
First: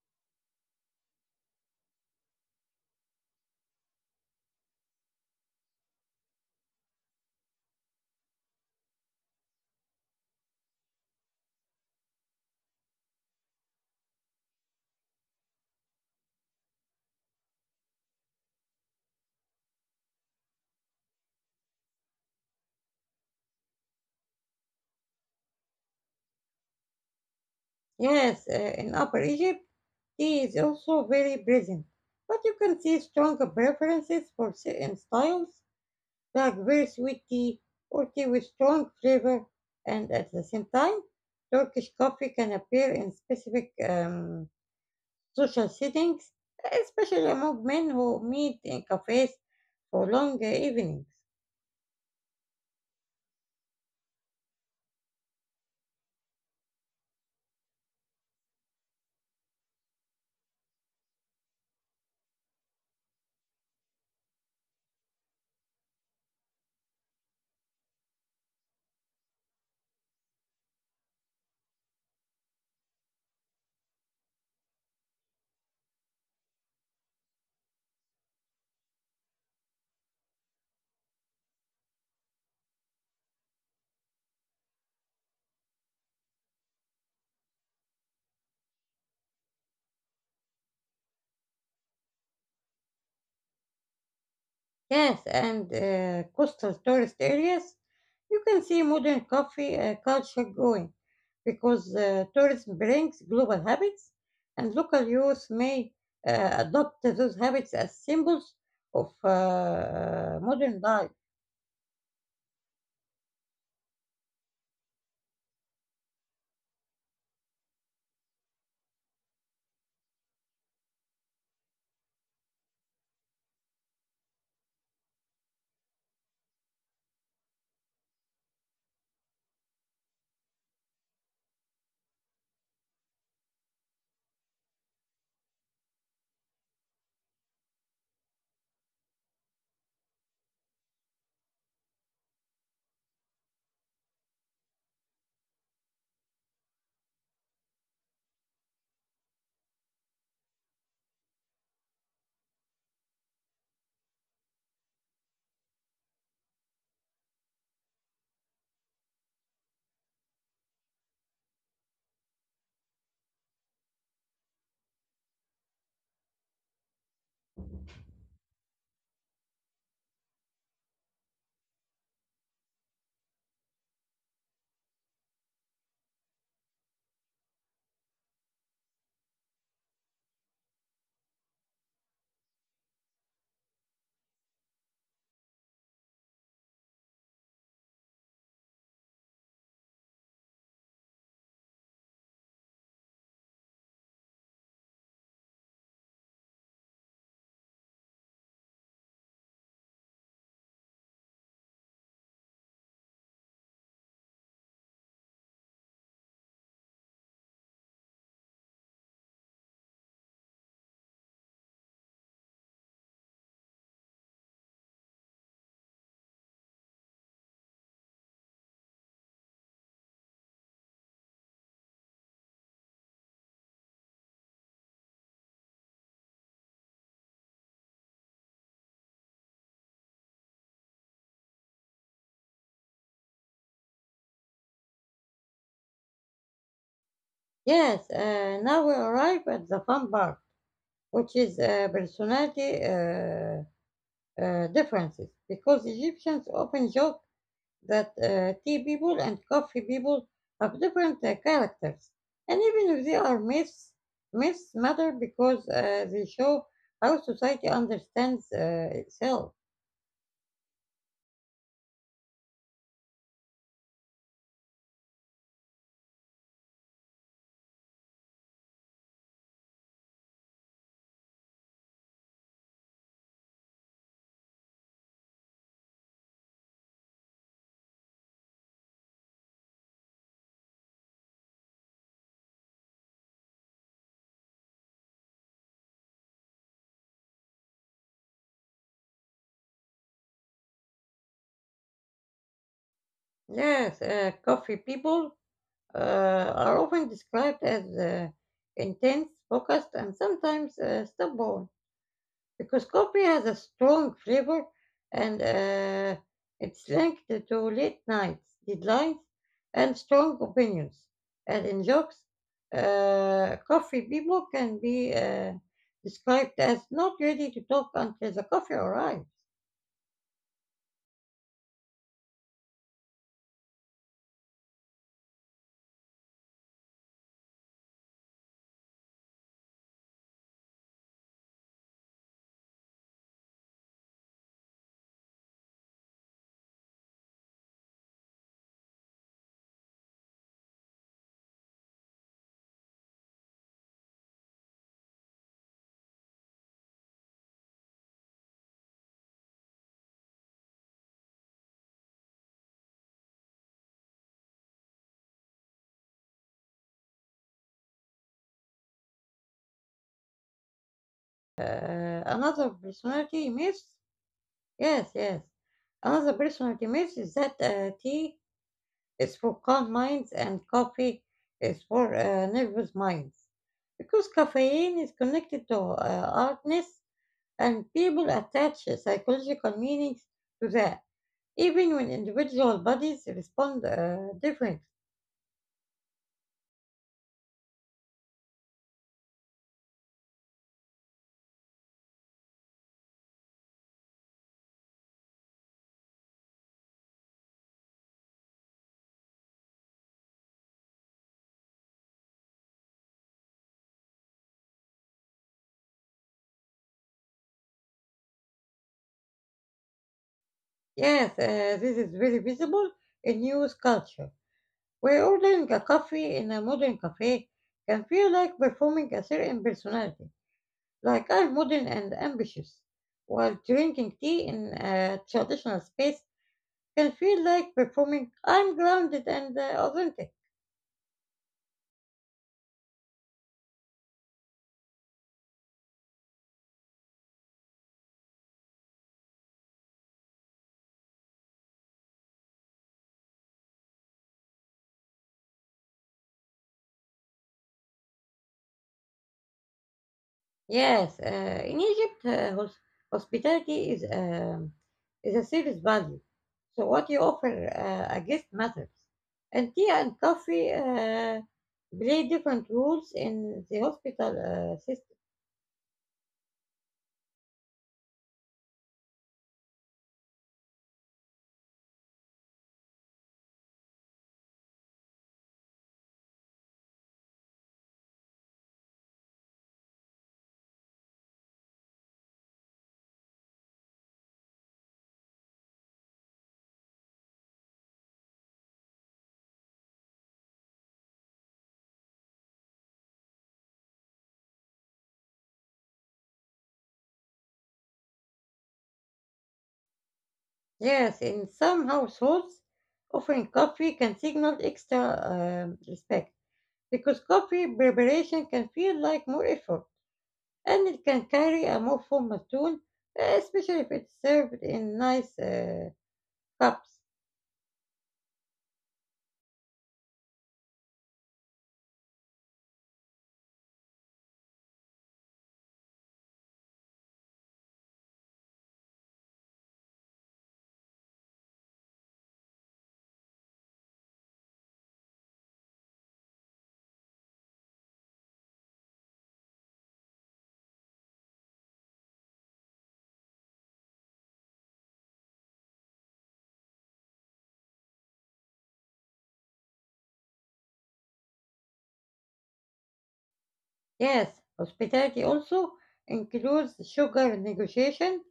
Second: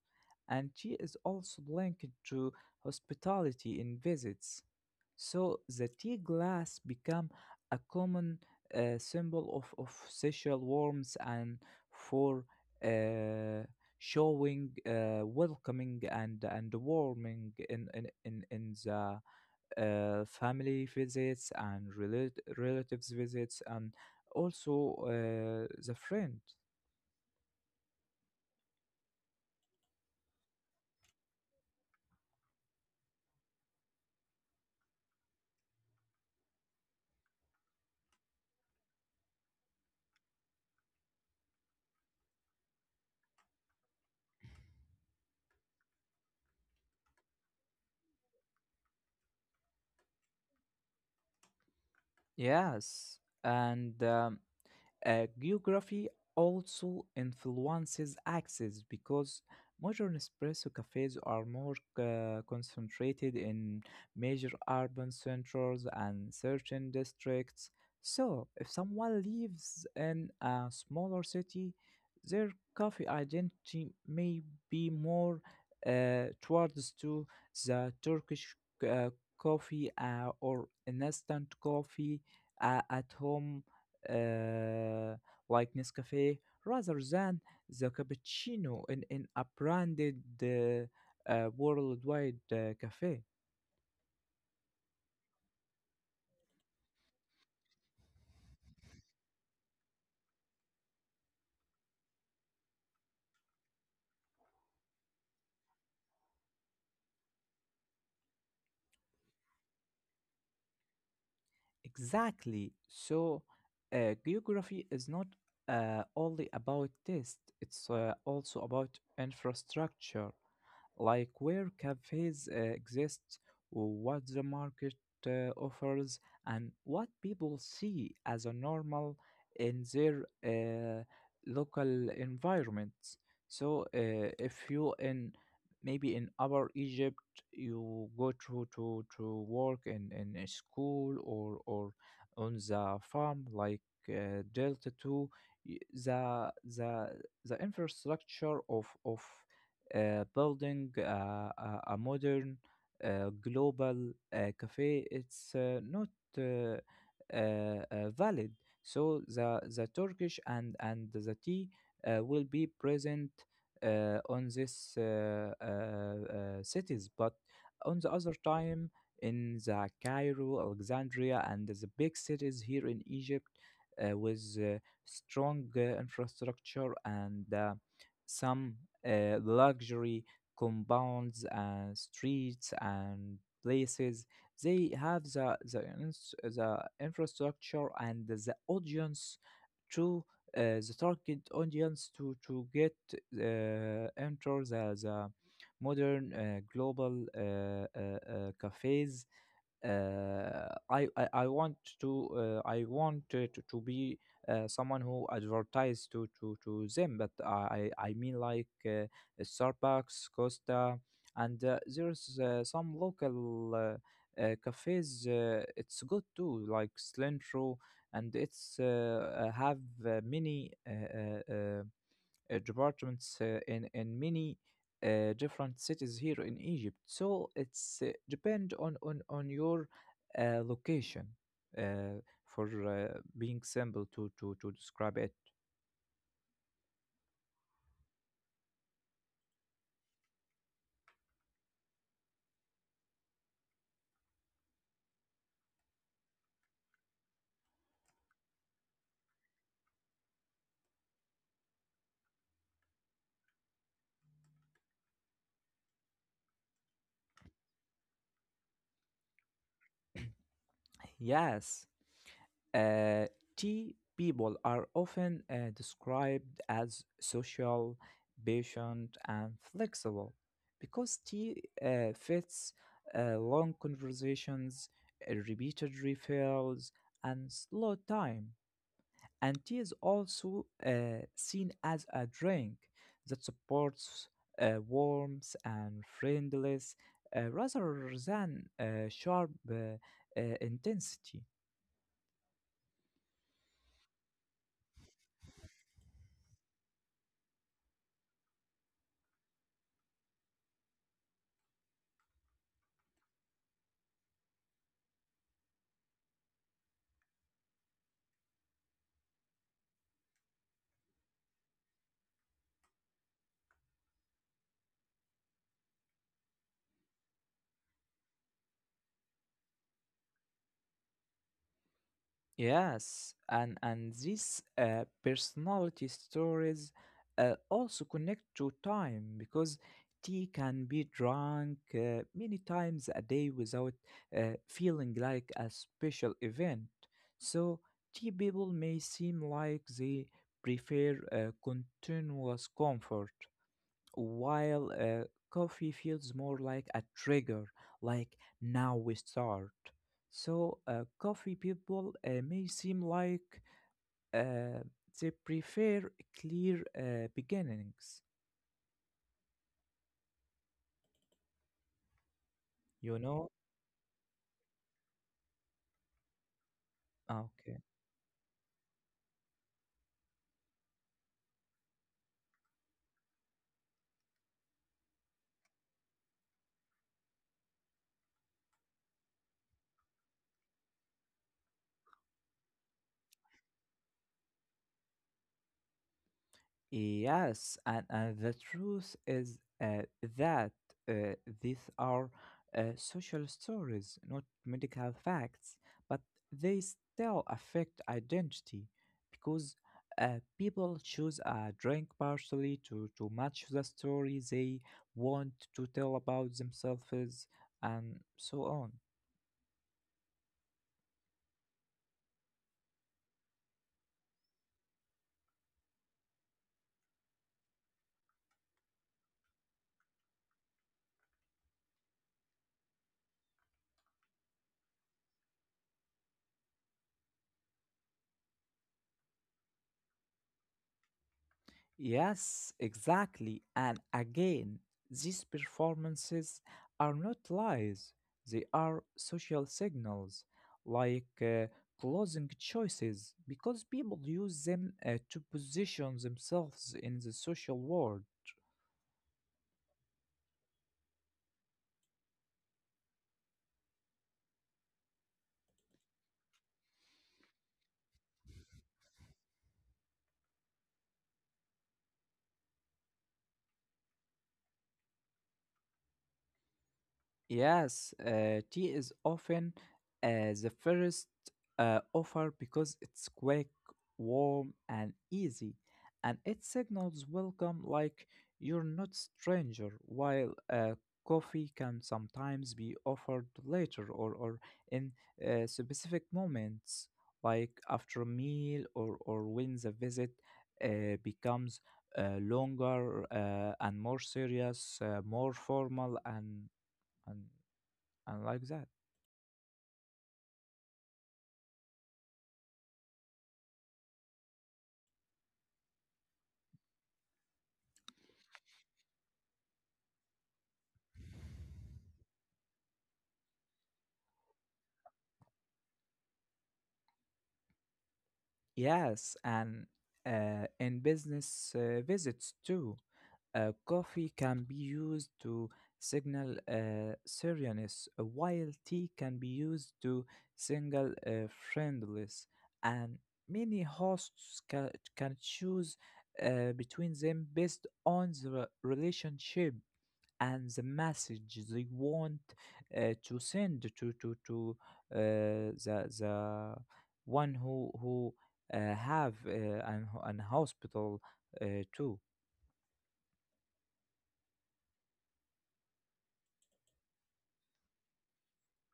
S2: and tea is also linked to hospitality in visits. So the tea glass became a common symbol of social warmth and for uh, showing welcoming and warming in the family visits and relatives visits and also the friend.
S1: Yes, in Upper Egypt, tea is also very present, but you can see strong preferences for certain styles like very sweet tea or tea with strong flavor, and at the same time, Turkish coffee can appear in specific social settings, especially among men who meet in cafes for long evenings.
S2: Yes and Geography also influences access because modern espresso cafes are more concentrated in major urban centers and certain districts. So, if someone lives in a smaller city, their coffee identity may be more towards to the Turkish uh, coffee or instant coffee at home uh, like Nescafe rather than the cappuccino in a branded worldwide cafe.
S1: Yes, and coastal tourist areas, you can see modern coffee culture growing because tourism brings global habits, and local youth may adopt those habits as symbols of modern life.
S2: Exactly. So, geography is not only about taste, it's also about infrastructure, like where cafes exist, what the market offers, and what people see as a normal in their local environments. So, if you in maybe in our Egypt, you go to work in a school or on the farm like Delta Two, the the infrastructure of building a modern global cafe, it's not uh, uh, valid, so the turkish and the tea will be present on this cities, but on the other time in the Cairo, Alexandria and the big cities here in Egypt with strong infrastructure and some luxury compounds and streets and places, they have the infrastructure and the audience to uh, the target audience to get enter the modern global cafes. I want to I want to be someone who advertise to them, but I mean like Starbucks, Costa, and there's some local cafes. It's good too, like Slintro, and it's have many uh, departments in many different cities here in Egypt. So it's depend on your location. Uh, for being simple to describe it,
S1: Yes, now we arrive at the fun part, which is personality differences, because Egyptians often joke that tea people and coffee people have different characters. And even if they are myths, myths matter because they show how society understands itself.
S2: yes, uh, tea people are often described as social, patient, and flexible because tea fits long conversations, repeated refills, and slow time. And tea is also seen as a drink that supports warmth and friendliness rather than sharp intensity.
S1: Yes, coffee people are often described as intense, focused, and sometimes stubborn, because coffee has a strong flavor and it's linked to late nights, deadlines, and strong opinions. And in jokes, coffee people can be described as not ready to talk until the coffee arrives.
S2: Yes, and these personality stories also connect to time because tea can be drunk many times a day without feeling like a special event. So tea people may seem like they prefer continuous comfort, while coffee feels more like a trigger, like now we start. So, coffee people may seem like uh, they prefer clear beginnings, you know?
S1: Another personality myth. Yes, yes.
S2: Ah,
S1: Another
S2: okay.
S1: personality myth is that tea is for calm minds and coffee is for nervous minds. Because caffeine is connected to alertness and people attach psychological meanings to that, even when individual bodies respond differently.
S2: Yes, and the truth is uh, that uh, these are social stories, not medical facts, but they still affect identity because people choose a drink partially to match the story they want to tell about themselves and so on.
S1: Yes, this is very visible in news culture. We're ordering a coffee in a modern cafe can feel like performing a certain personality, like I'm modern and ambitious, while drinking tea in a traditional space can feel like performing I'm grounded and authentic.
S2: Yes, exactly. And again, these performances are not lies, they are social signals, like clothing choices, because people use them to position themselves in the social world.
S1: Yes, in Egypt, hospitality is a serious value, so what you offer a guest matters. And tea and coffee play different roles in the hospital system.
S2: Yes, tea is often the first offer because it's quick, warm, and easy, and it signals welcome like you're not stranger, while coffee can sometimes be offered later or in specific moments, like after a meal or when the visit becomes longer and more serious, more formal, and I like that.
S1: Yes, in some households, offering coffee can signal extra respect because coffee preparation can feel like more effort and it can carry a more formal tone, especially if it's served in nice cups.
S2: Yes, and in business visits too, coffee can be used to signal seriousness, while tea can be used to signal friendliness. And many hosts can choose between them based on the relationship and the message they want to send to the one who have an hospital too.
S1: Yes, hospitality also includes sugar negotiation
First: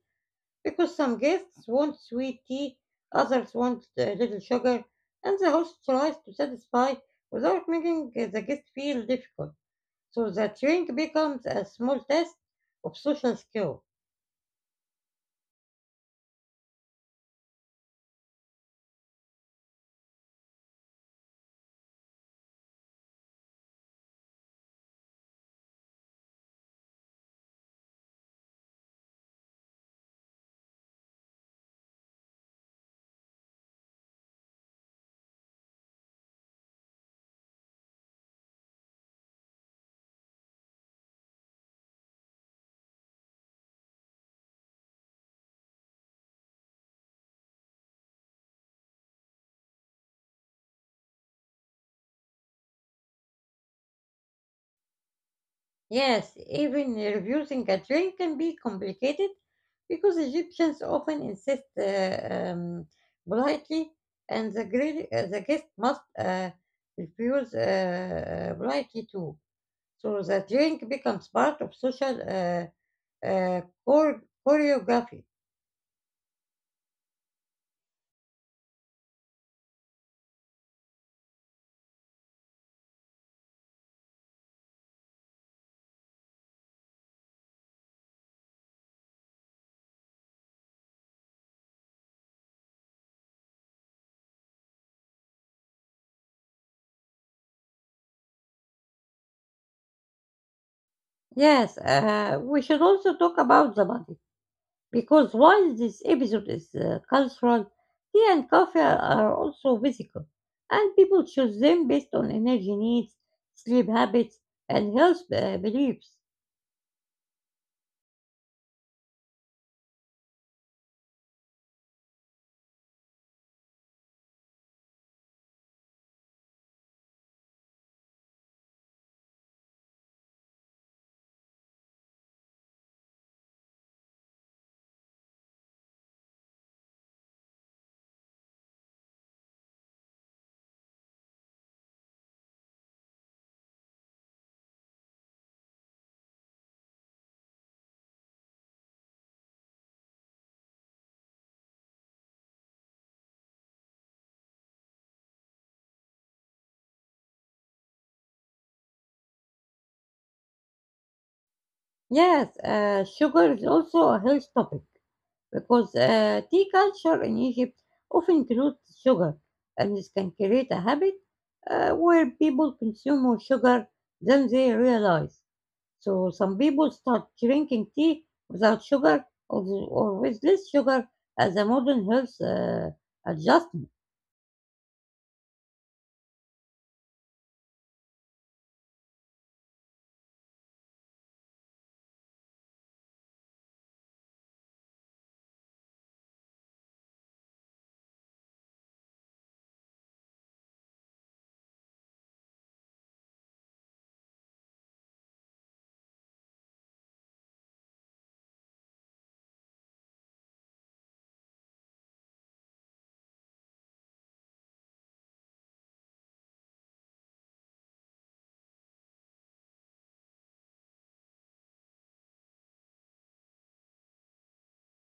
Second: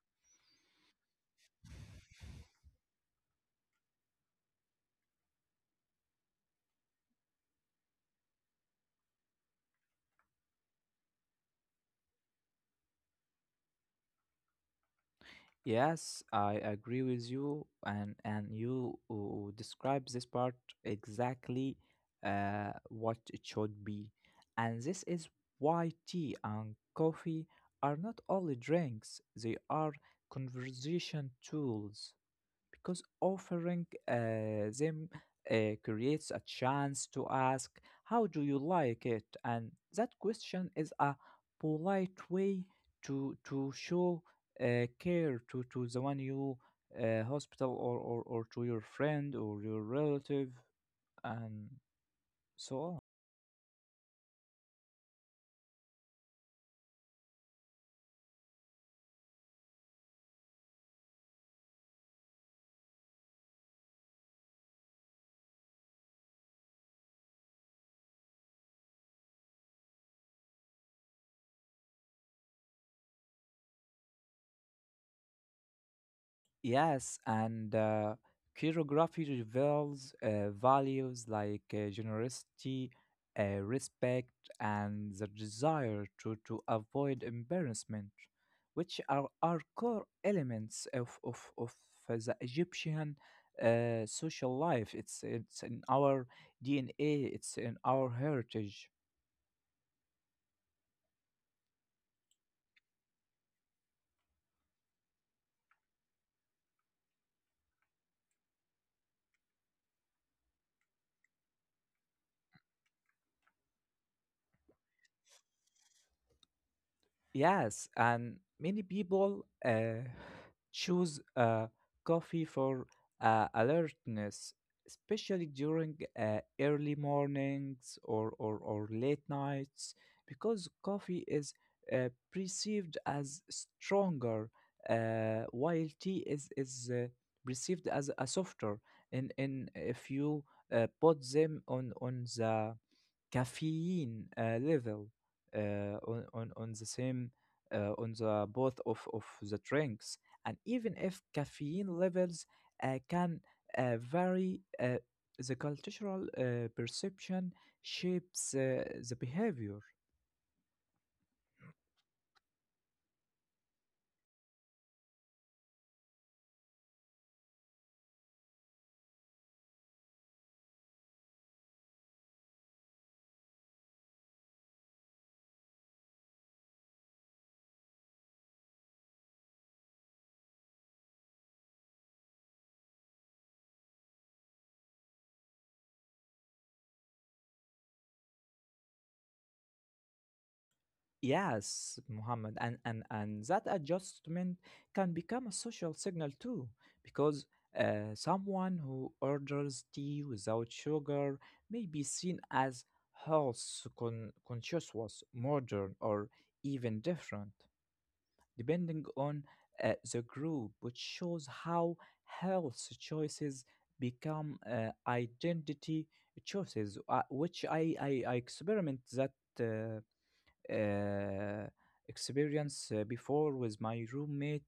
S1: because some guests want sweet tea, others want little sugar, and the host tries to satisfy without making the guest feel difficult. So the drink becomes a small test of social skill.
S2: Yes, I agree with you, and you describe this part exactly what it should be, and this is why tea and coffee are not only drinks; they are conversation tools because offering them creates a chance to ask, how do you like it? And that question is a polite way to show care to the one you hospital or to your friend or your relative and so on.
S1: Yes, even refusing a drink can be complicated because Egyptians often insist politely, and the guest must refuse politely too. So the drink becomes part of social choreography.
S2: Yes, and choreography reveals values like generosity, respect, and the desire to avoid embarrassment, which are core elements of the Egyptian social life. It's in our DNA, it's in our heritage.
S1: Yes, we should also talk about the body because while this episode is cultural, tea and coffee are also physical, and people choose them based on energy needs, sleep habits, and health beliefs.
S2: Yes, and many people choose coffee for alertness, especially during early mornings or late nights, because coffee is perceived as stronger, while tea is perceived as a softer. And if you put them on the caffeine level on the same on the both of the drinks, and even if caffeine levels can vary, the cultural perception shapes the behavior.
S1: Yes, sugar is also a health topic because tea culture in Egypt often includes sugar, and this can create a habit where people consume more sugar than they realize. So some people start drinking tea without sugar or with less sugar as a modern health adjustment.
S2: Yes, Muhammad, and that adjustment can become a social signal too, because someone who orders tea without sugar may be seen as health conscious, modern, or even different, depending on the group, which shows how health choices become identity choices, which I experiment that. Uh, uh, Experience before with my roommate.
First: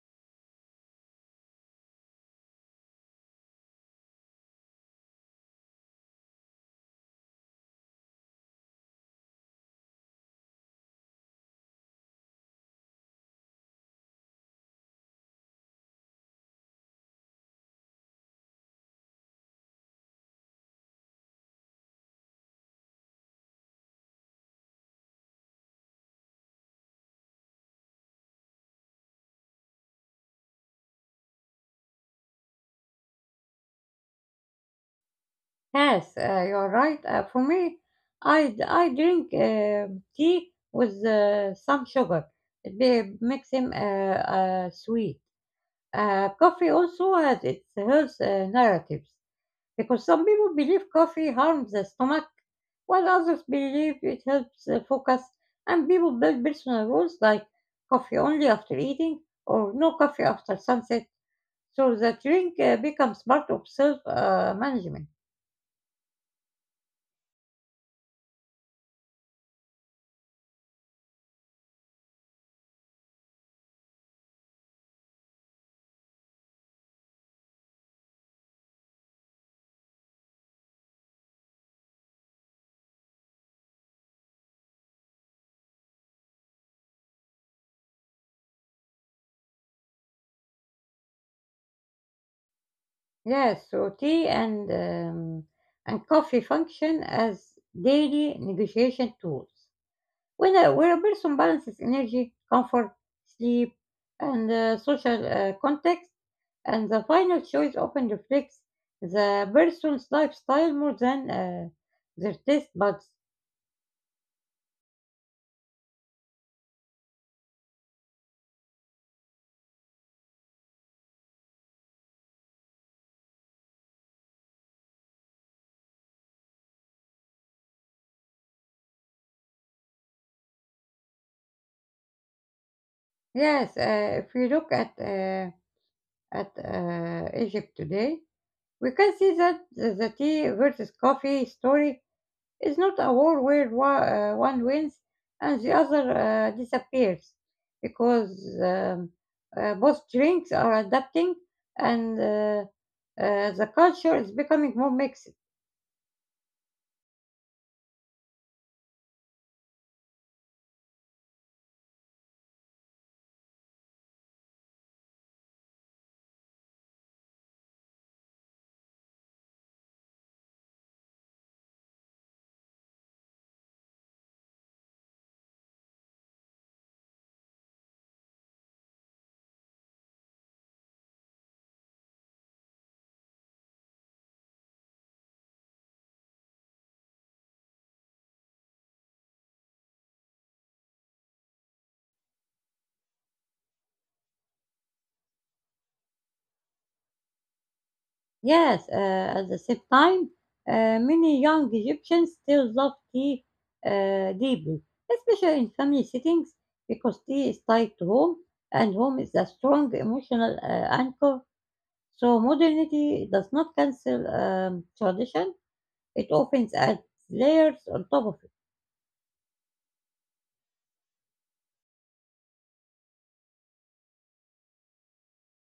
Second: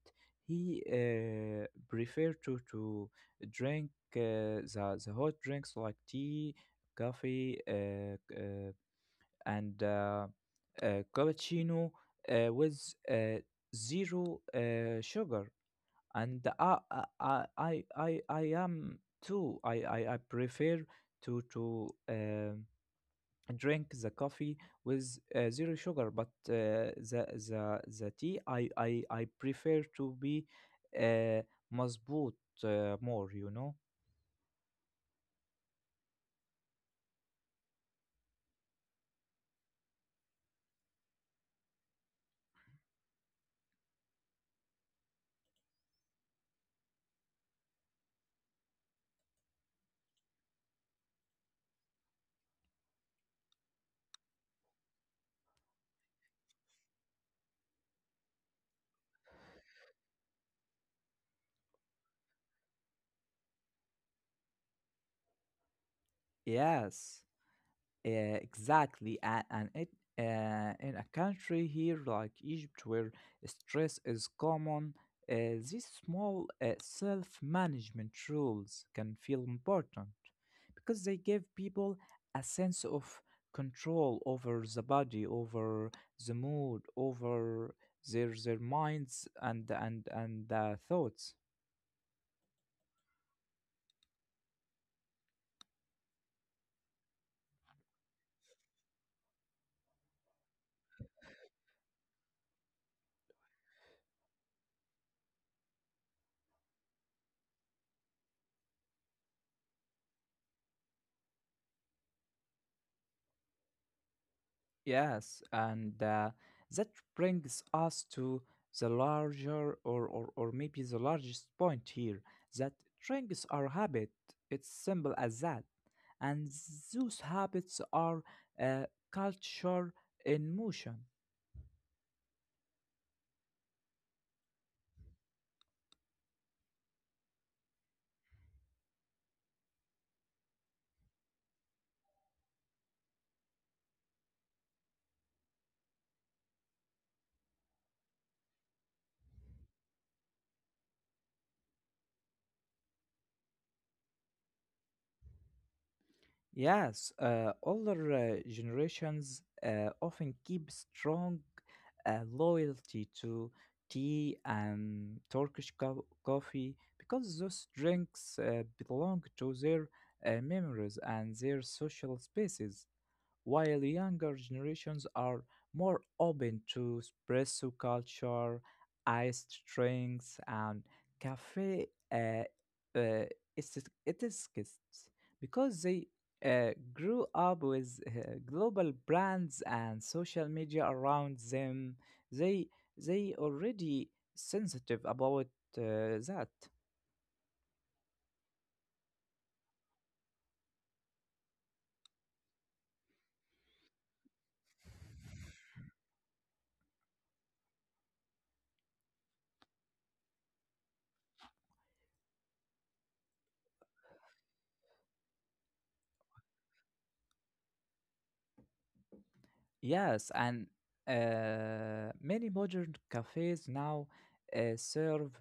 S2: He preferred to drink the hot drinks like tea, coffee, and cappuccino with uh, zero sugar. And I am too. I prefer to drink the coffee with zero sugar, but the tea I prefer to be uh, mazboot, more, you know?
S1: Yes, you're right. For me, I drink tea with some sugar. It be, makes him sweet. Coffee also has its health narratives. Because some people believe coffee harms the stomach, while others believe it helps focus, and people build personal rules like coffee only after eating or no coffee after sunset, so the drink becomes part of self management.
S2: Yes. Yeah, exactly. And it in a country here like Egypt where stress is common, uh, these small self-management rules can feel important because they give people a sense of control over the body, over the mood, over their minds and thoughts.
S1: Yes, so tea and coffee function as daily negotiation tools. When when a person balances energy, comfort, sleep, and social context, and the final choice often reflects the person's lifestyle more than their taste buds.
S2: Yes, and that brings us to the larger or maybe the largest point here that drinks are habit. It's simple as that. And those habits are uh, culture in motion.
S1: Yes, if we look at Egypt today, we can see that the tea versus coffee story is not a war where one wins and the other disappears, because um, both drinks are adapting and the culture is becoming more mixed.
S2: Yes, older generations often keep strong loyalty to tea and coffee because those drinks belong to their memories and their social spaces. While younger generations are more open to espresso culture, iced drinks, and cafe uh, etiquettes because they grew up with global brands and social media around them. They they already sensitive about that.
S1: Yes, at the same time, many young Egyptians still love tea deeply, especially in family settings, because tea is tied to home, and home is a strong emotional anchor. So modernity does not cancel tradition; it often adds layers on top of it.
S2: Yes, and many modern cafes now serve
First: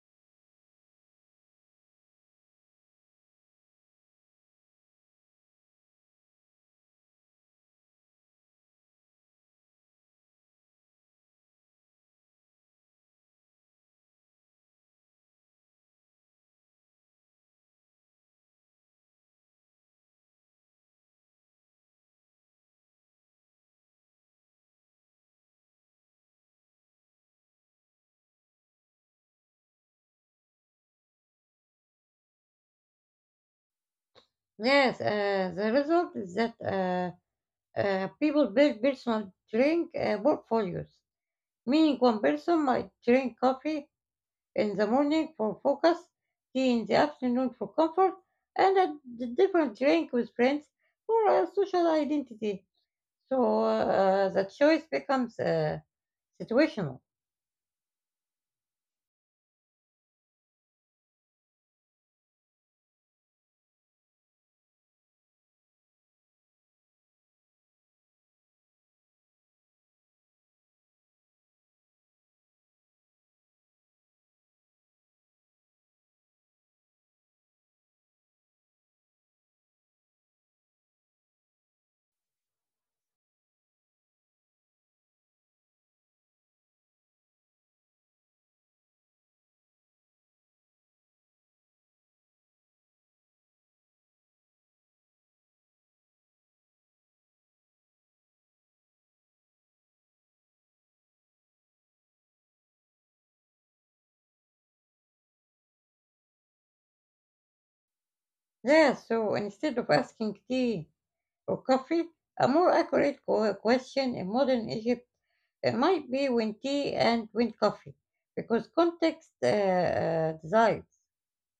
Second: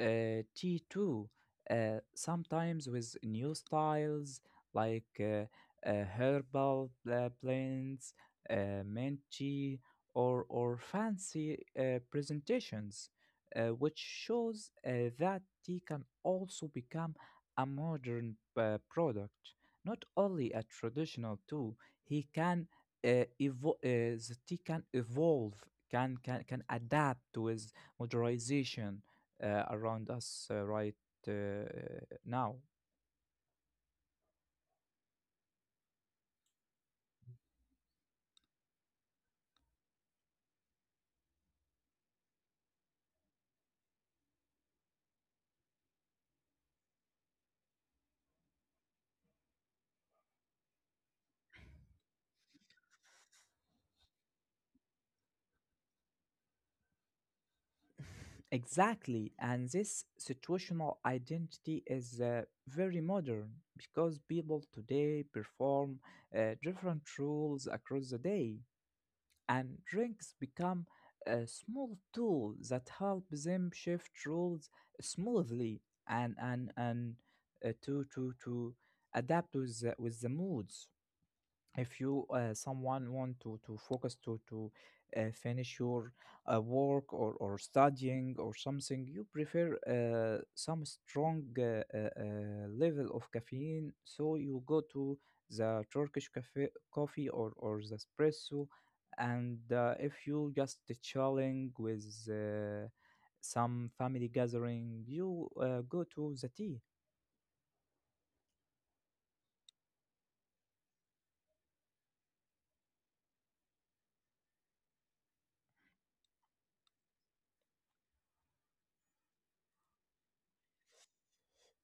S2: tea too, sometimes with new styles like herbal blends, mint tea, or fancy presentations, which shows that tea can also become a modern product. Not only a traditional tool, he can the tea can evolve, can adapt with modernization around us right now.
S1: Yes, the result is that people build personal drink portfolios, meaning one person might drink coffee in the morning for focus, tea in the afternoon for comfort, and different drink with friends for social identity. So the choice becomes situational.
S2: Exactly, and this situational identity is very modern because people today perform different roles across the day. And drinks become a small tool that help them shift roles smoothly and to adapt with with the moods if you someone want to focus to finish your work or studying or something. You prefer some strong level of caffeine, so you go to the turkish cafe coffee or the espresso. And if you just chilling with uh, some family gathering, you go to the tea.
S1: Yeah, so instead of asking tea or coffee, a more accurate question in modern Egypt might be when tea and when coffee, because context decides.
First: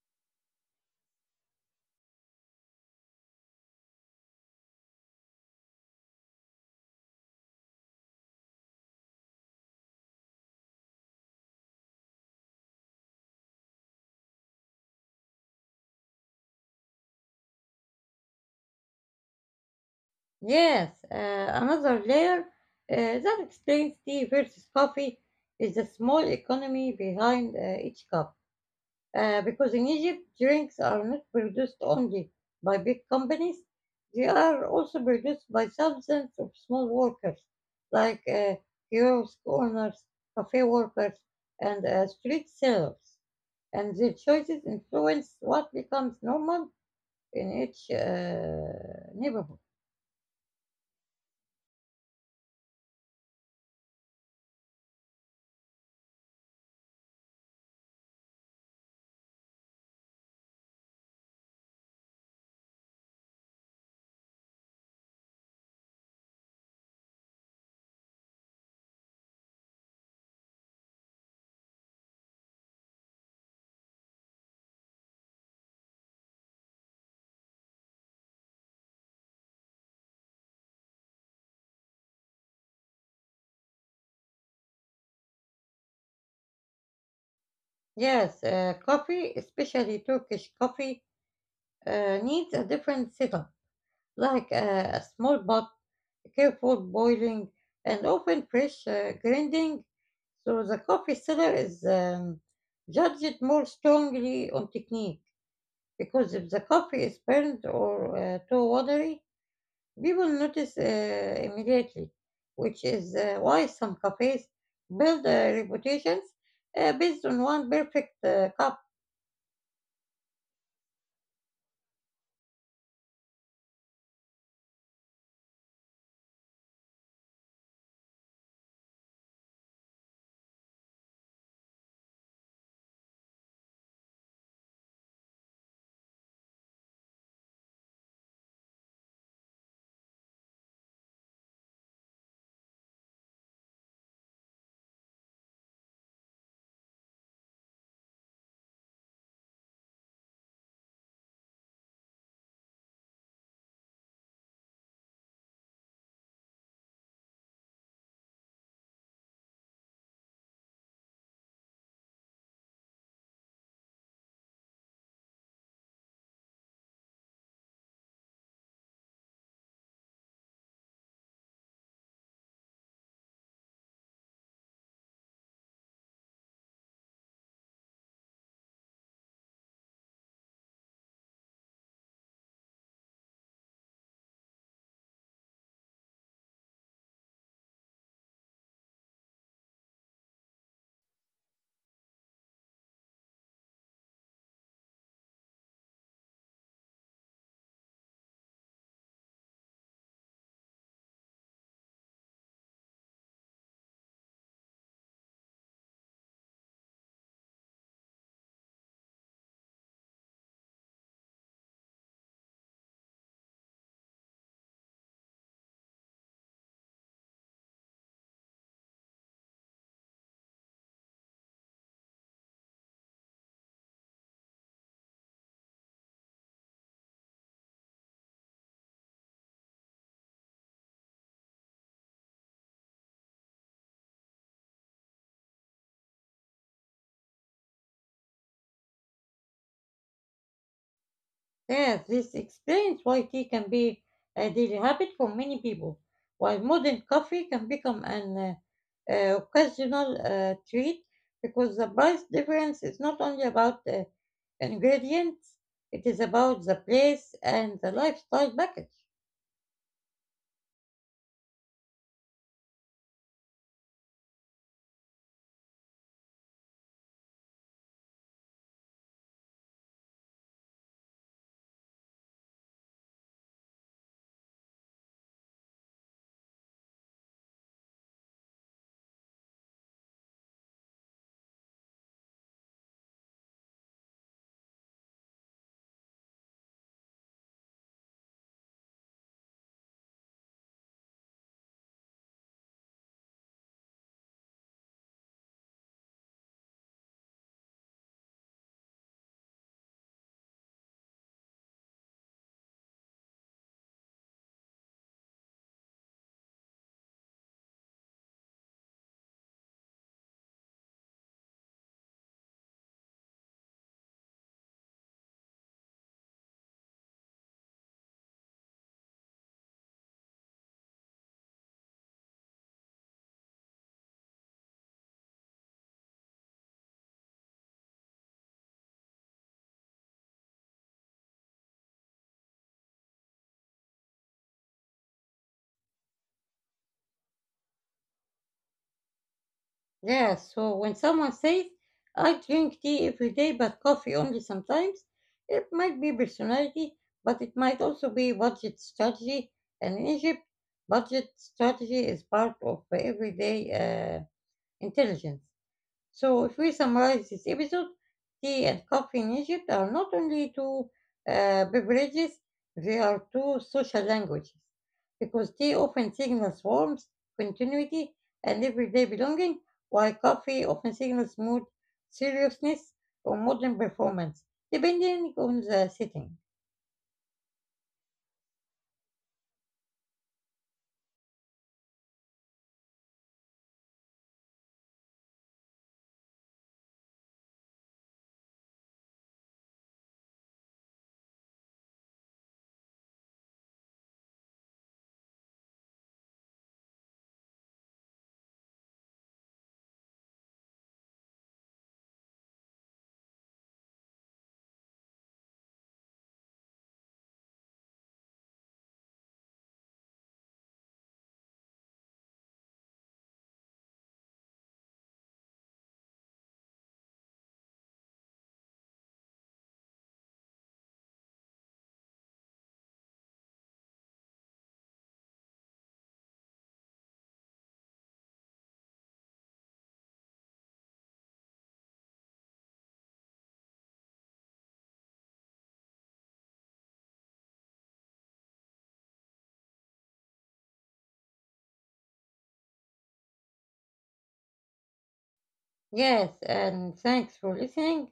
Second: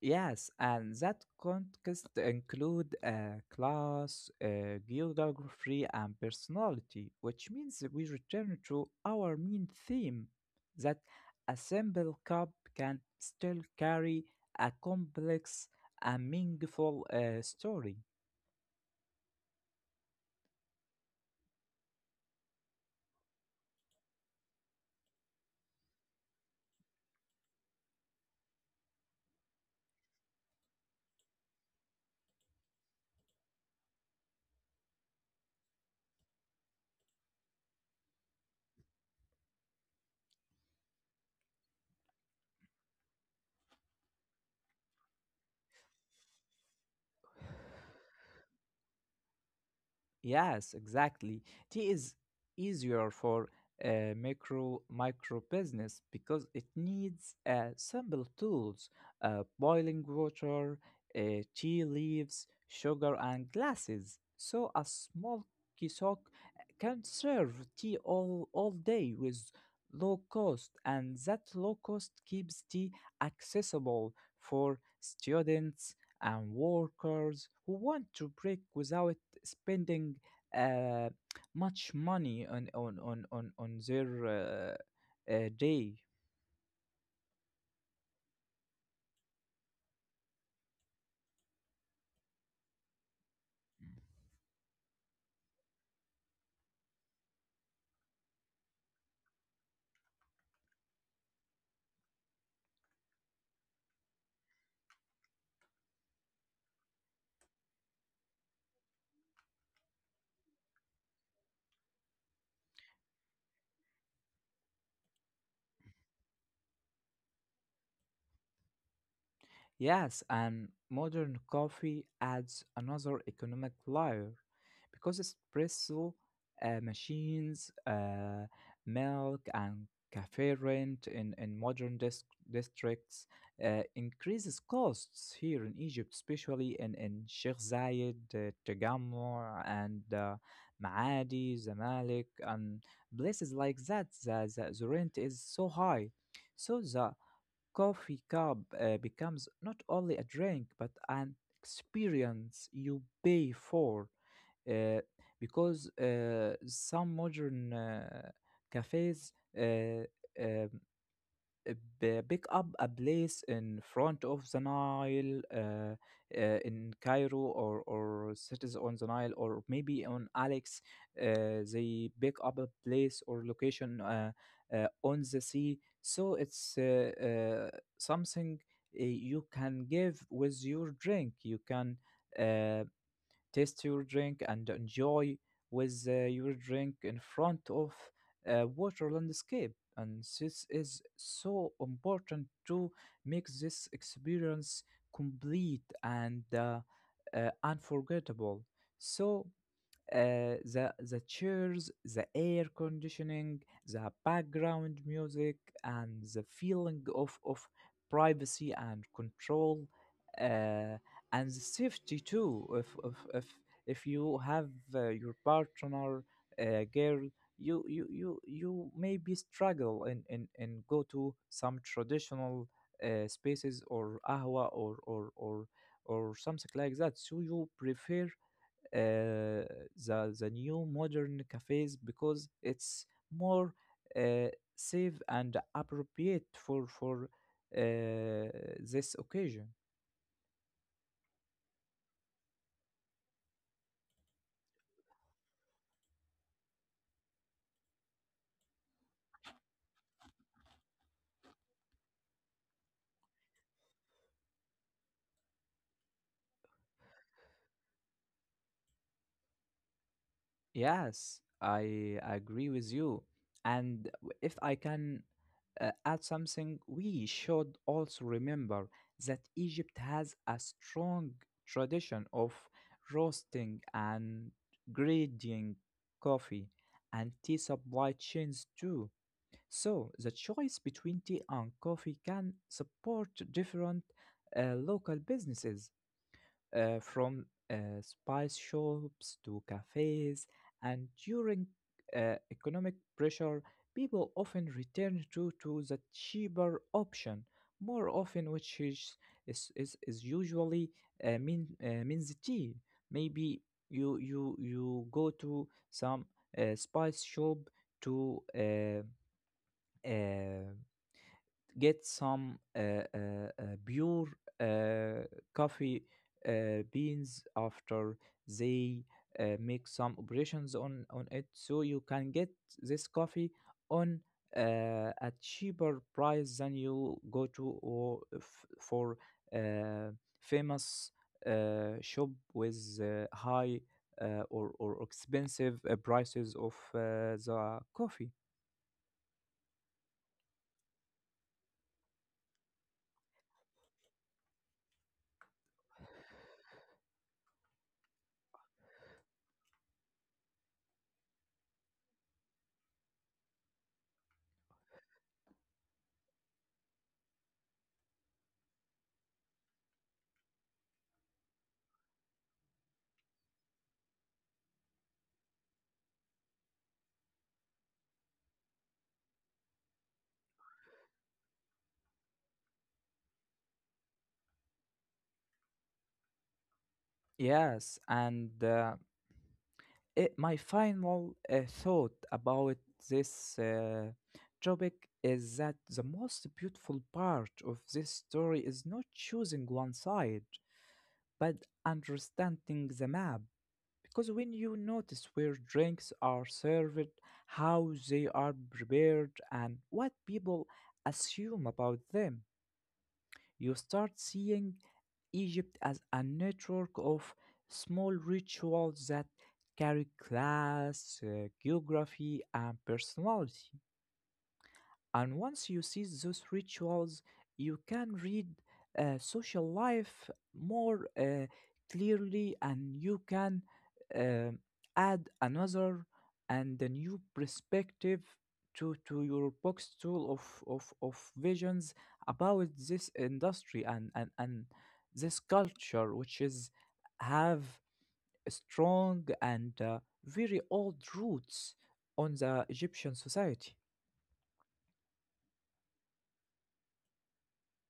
S2: Yes, and that context include class, geography, and personality, which means that we return to our main theme that a simple cup can still carry a complex and meaningful story.
S1: Yes, another layer that explains tea versus coffee is the small economy behind each cup. Because in Egypt, drinks are not produced only by big companies, they are also produced by thousands of small workers, like kiosk owners, cafe workers, and street sellers. And their choices influence what becomes normal in each neighborhood.
S2: Yes, exactly. Tea is easier for micro business because it needs simple tools: boiling water, uh, tea leaves, sugar, and glasses. So a small kiosk can serve tea all day with low cost, and that low cost keeps tea accessible for students and workers who want to break without spending uh, much money on their day.
S1: Yes, coffee, especially Turkish coffee, needs a different setup, like a small pot, careful boiling, and often fresh grinding. So the coffee seller is judged more strongly on technique because if the coffee is burnt or too watery, people notice immediately, which is why some cafes build reputations based on one perfect cup.
S2: Yes, and modern coffee adds another economic layer because espresso machines, milk, and cafe rent in modern districts increases costs here in Egypt, especially in Sheikh Zayed, Tagammar, and Maadi, Zamalek, and places like that. The rent is so high. So the coffee cup becomes not only a drink but an experience you pay for, uh, because some modern cafes uh, um, uh, pick up a place in front of the Nile in Cairo, or cities on the Nile, or maybe on Alex. They pick up a place or location on the sea. So it's something you can give with your drink. You can. Uh, Taste your drink and enjoy with your drink in front of a water landscape, and this is so important to make this experience complete and unforgettable. So the chairs, the air conditioning, the background music, and the feeling of privacy and control, uh, and the safety too. If if you have your partner, girl, you maybe struggle and go to some traditional spaces, or ahwa, or something like that. So you prefer uh, the new modern cafes because it's more uh, safe and appropriate for uh, this occasion.
S1: Yes, this explains why tea can be a daily habit for many people, while modern coffee can become an occasional treat because the price difference is not only about ingredients, it is about the place and the lifestyle package.
S2: Yes, I agree with you. And if I can add something, we should also remember that Egypt has a strong tradition of roasting and grading coffee and tea supply chains too. So, the choice between tea and coffee can support different local businesses, from spice shops to cafes. And during economic pressure, people often return to the cheaper option more often, which is usually means tea. Maybe you go to some spice shop to uh, get some pure uh, coffee beans after they make some operations on it, so you can get this coffee on a cheaper price than you go to, for uh, famous shop with high or expensive prices of the coffee.
S1: Yeah, so when someone says, I drink tea every day but coffee only sometimes, it might be personality, but it might also be budget strategy. And in Egypt, budget strategy is part of everyday intelligence. So, if we summarize this episode, tea and coffee in Egypt are not only two beverages, they are two social languages. Because tea often signals warmth, continuity, and everyday belonging, while coffee often signals mood, seriousness, or modern performance, depending on the setting.
S2: Yes and My final thought about this topic is that the most beautiful part of this story is not choosing one side, but understanding the map. Because when you notice where drinks are served, how they are prepared, and what people assume about them, you start seeing Egypt as a network of small rituals that carry class, geography, and personality. And once you see those rituals, you can read social life more clearly, and you can uh, add another and a new perspective to your box tool of visions about this industry, and this culture, which is have strong and very old roots on the Egyptian society.
S1: Yes, and thanks for listening.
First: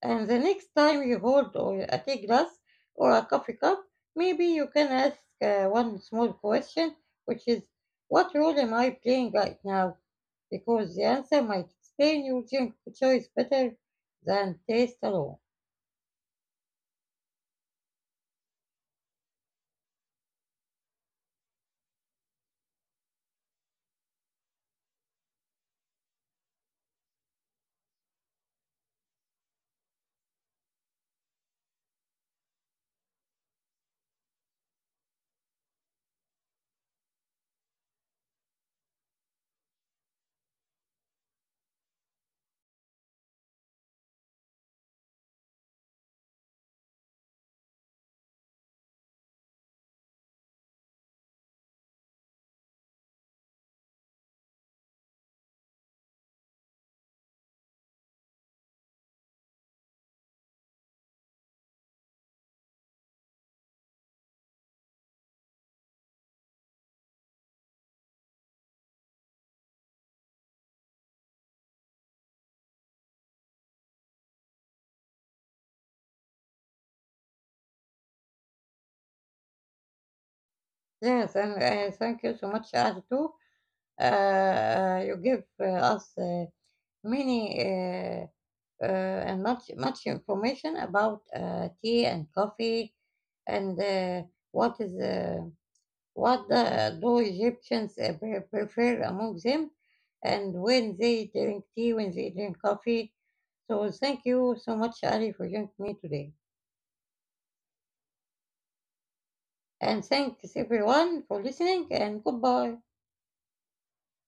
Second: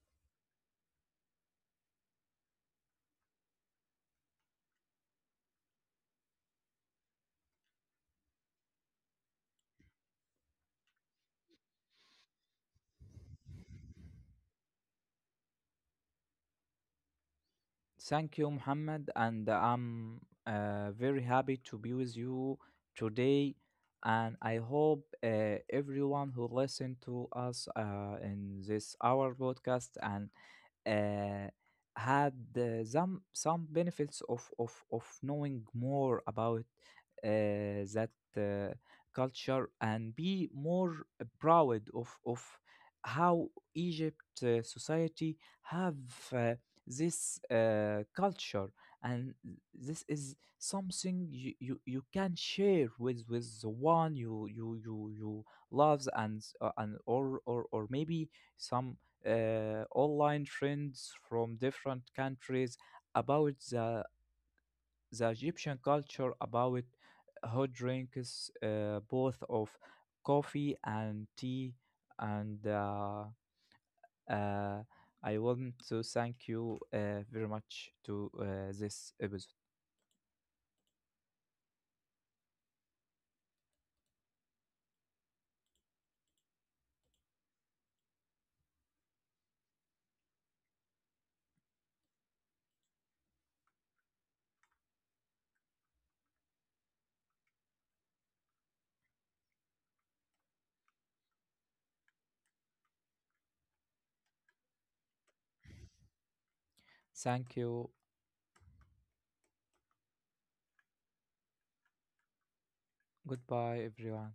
S1: And the next time you hold or a tea glass or a coffee cup, maybe you can ask one small question, which is, what role am I playing right now? Because the answer might explain your drink choice better than taste alone.
S2: Thank you, Muhammad, and I'm very happy to be with you today. And I hope everyone who listened to us in this our podcast and uh, had some benefits of knowing more about uh, that uh, culture, and be more proud of how Egypt society have uh, this culture. And this is something you can share with the one you loves, and or maybe some online friends from different countries about the Egyptian culture about hot drinks, both of coffee and tea. And uh, I want to thank you very much to this episode.
S1: Yes, and thank you so much, Artu. You give us many and much much information about tea and coffee and what is what the, do Egyptians prefer among them? And when they drink tea, when they drink coffee. So thank you so much, Ali, for joining me today.
S2: Thank you.
S1: And thanks everyone for listening and goodbye.
S2: Goodbye, everyone.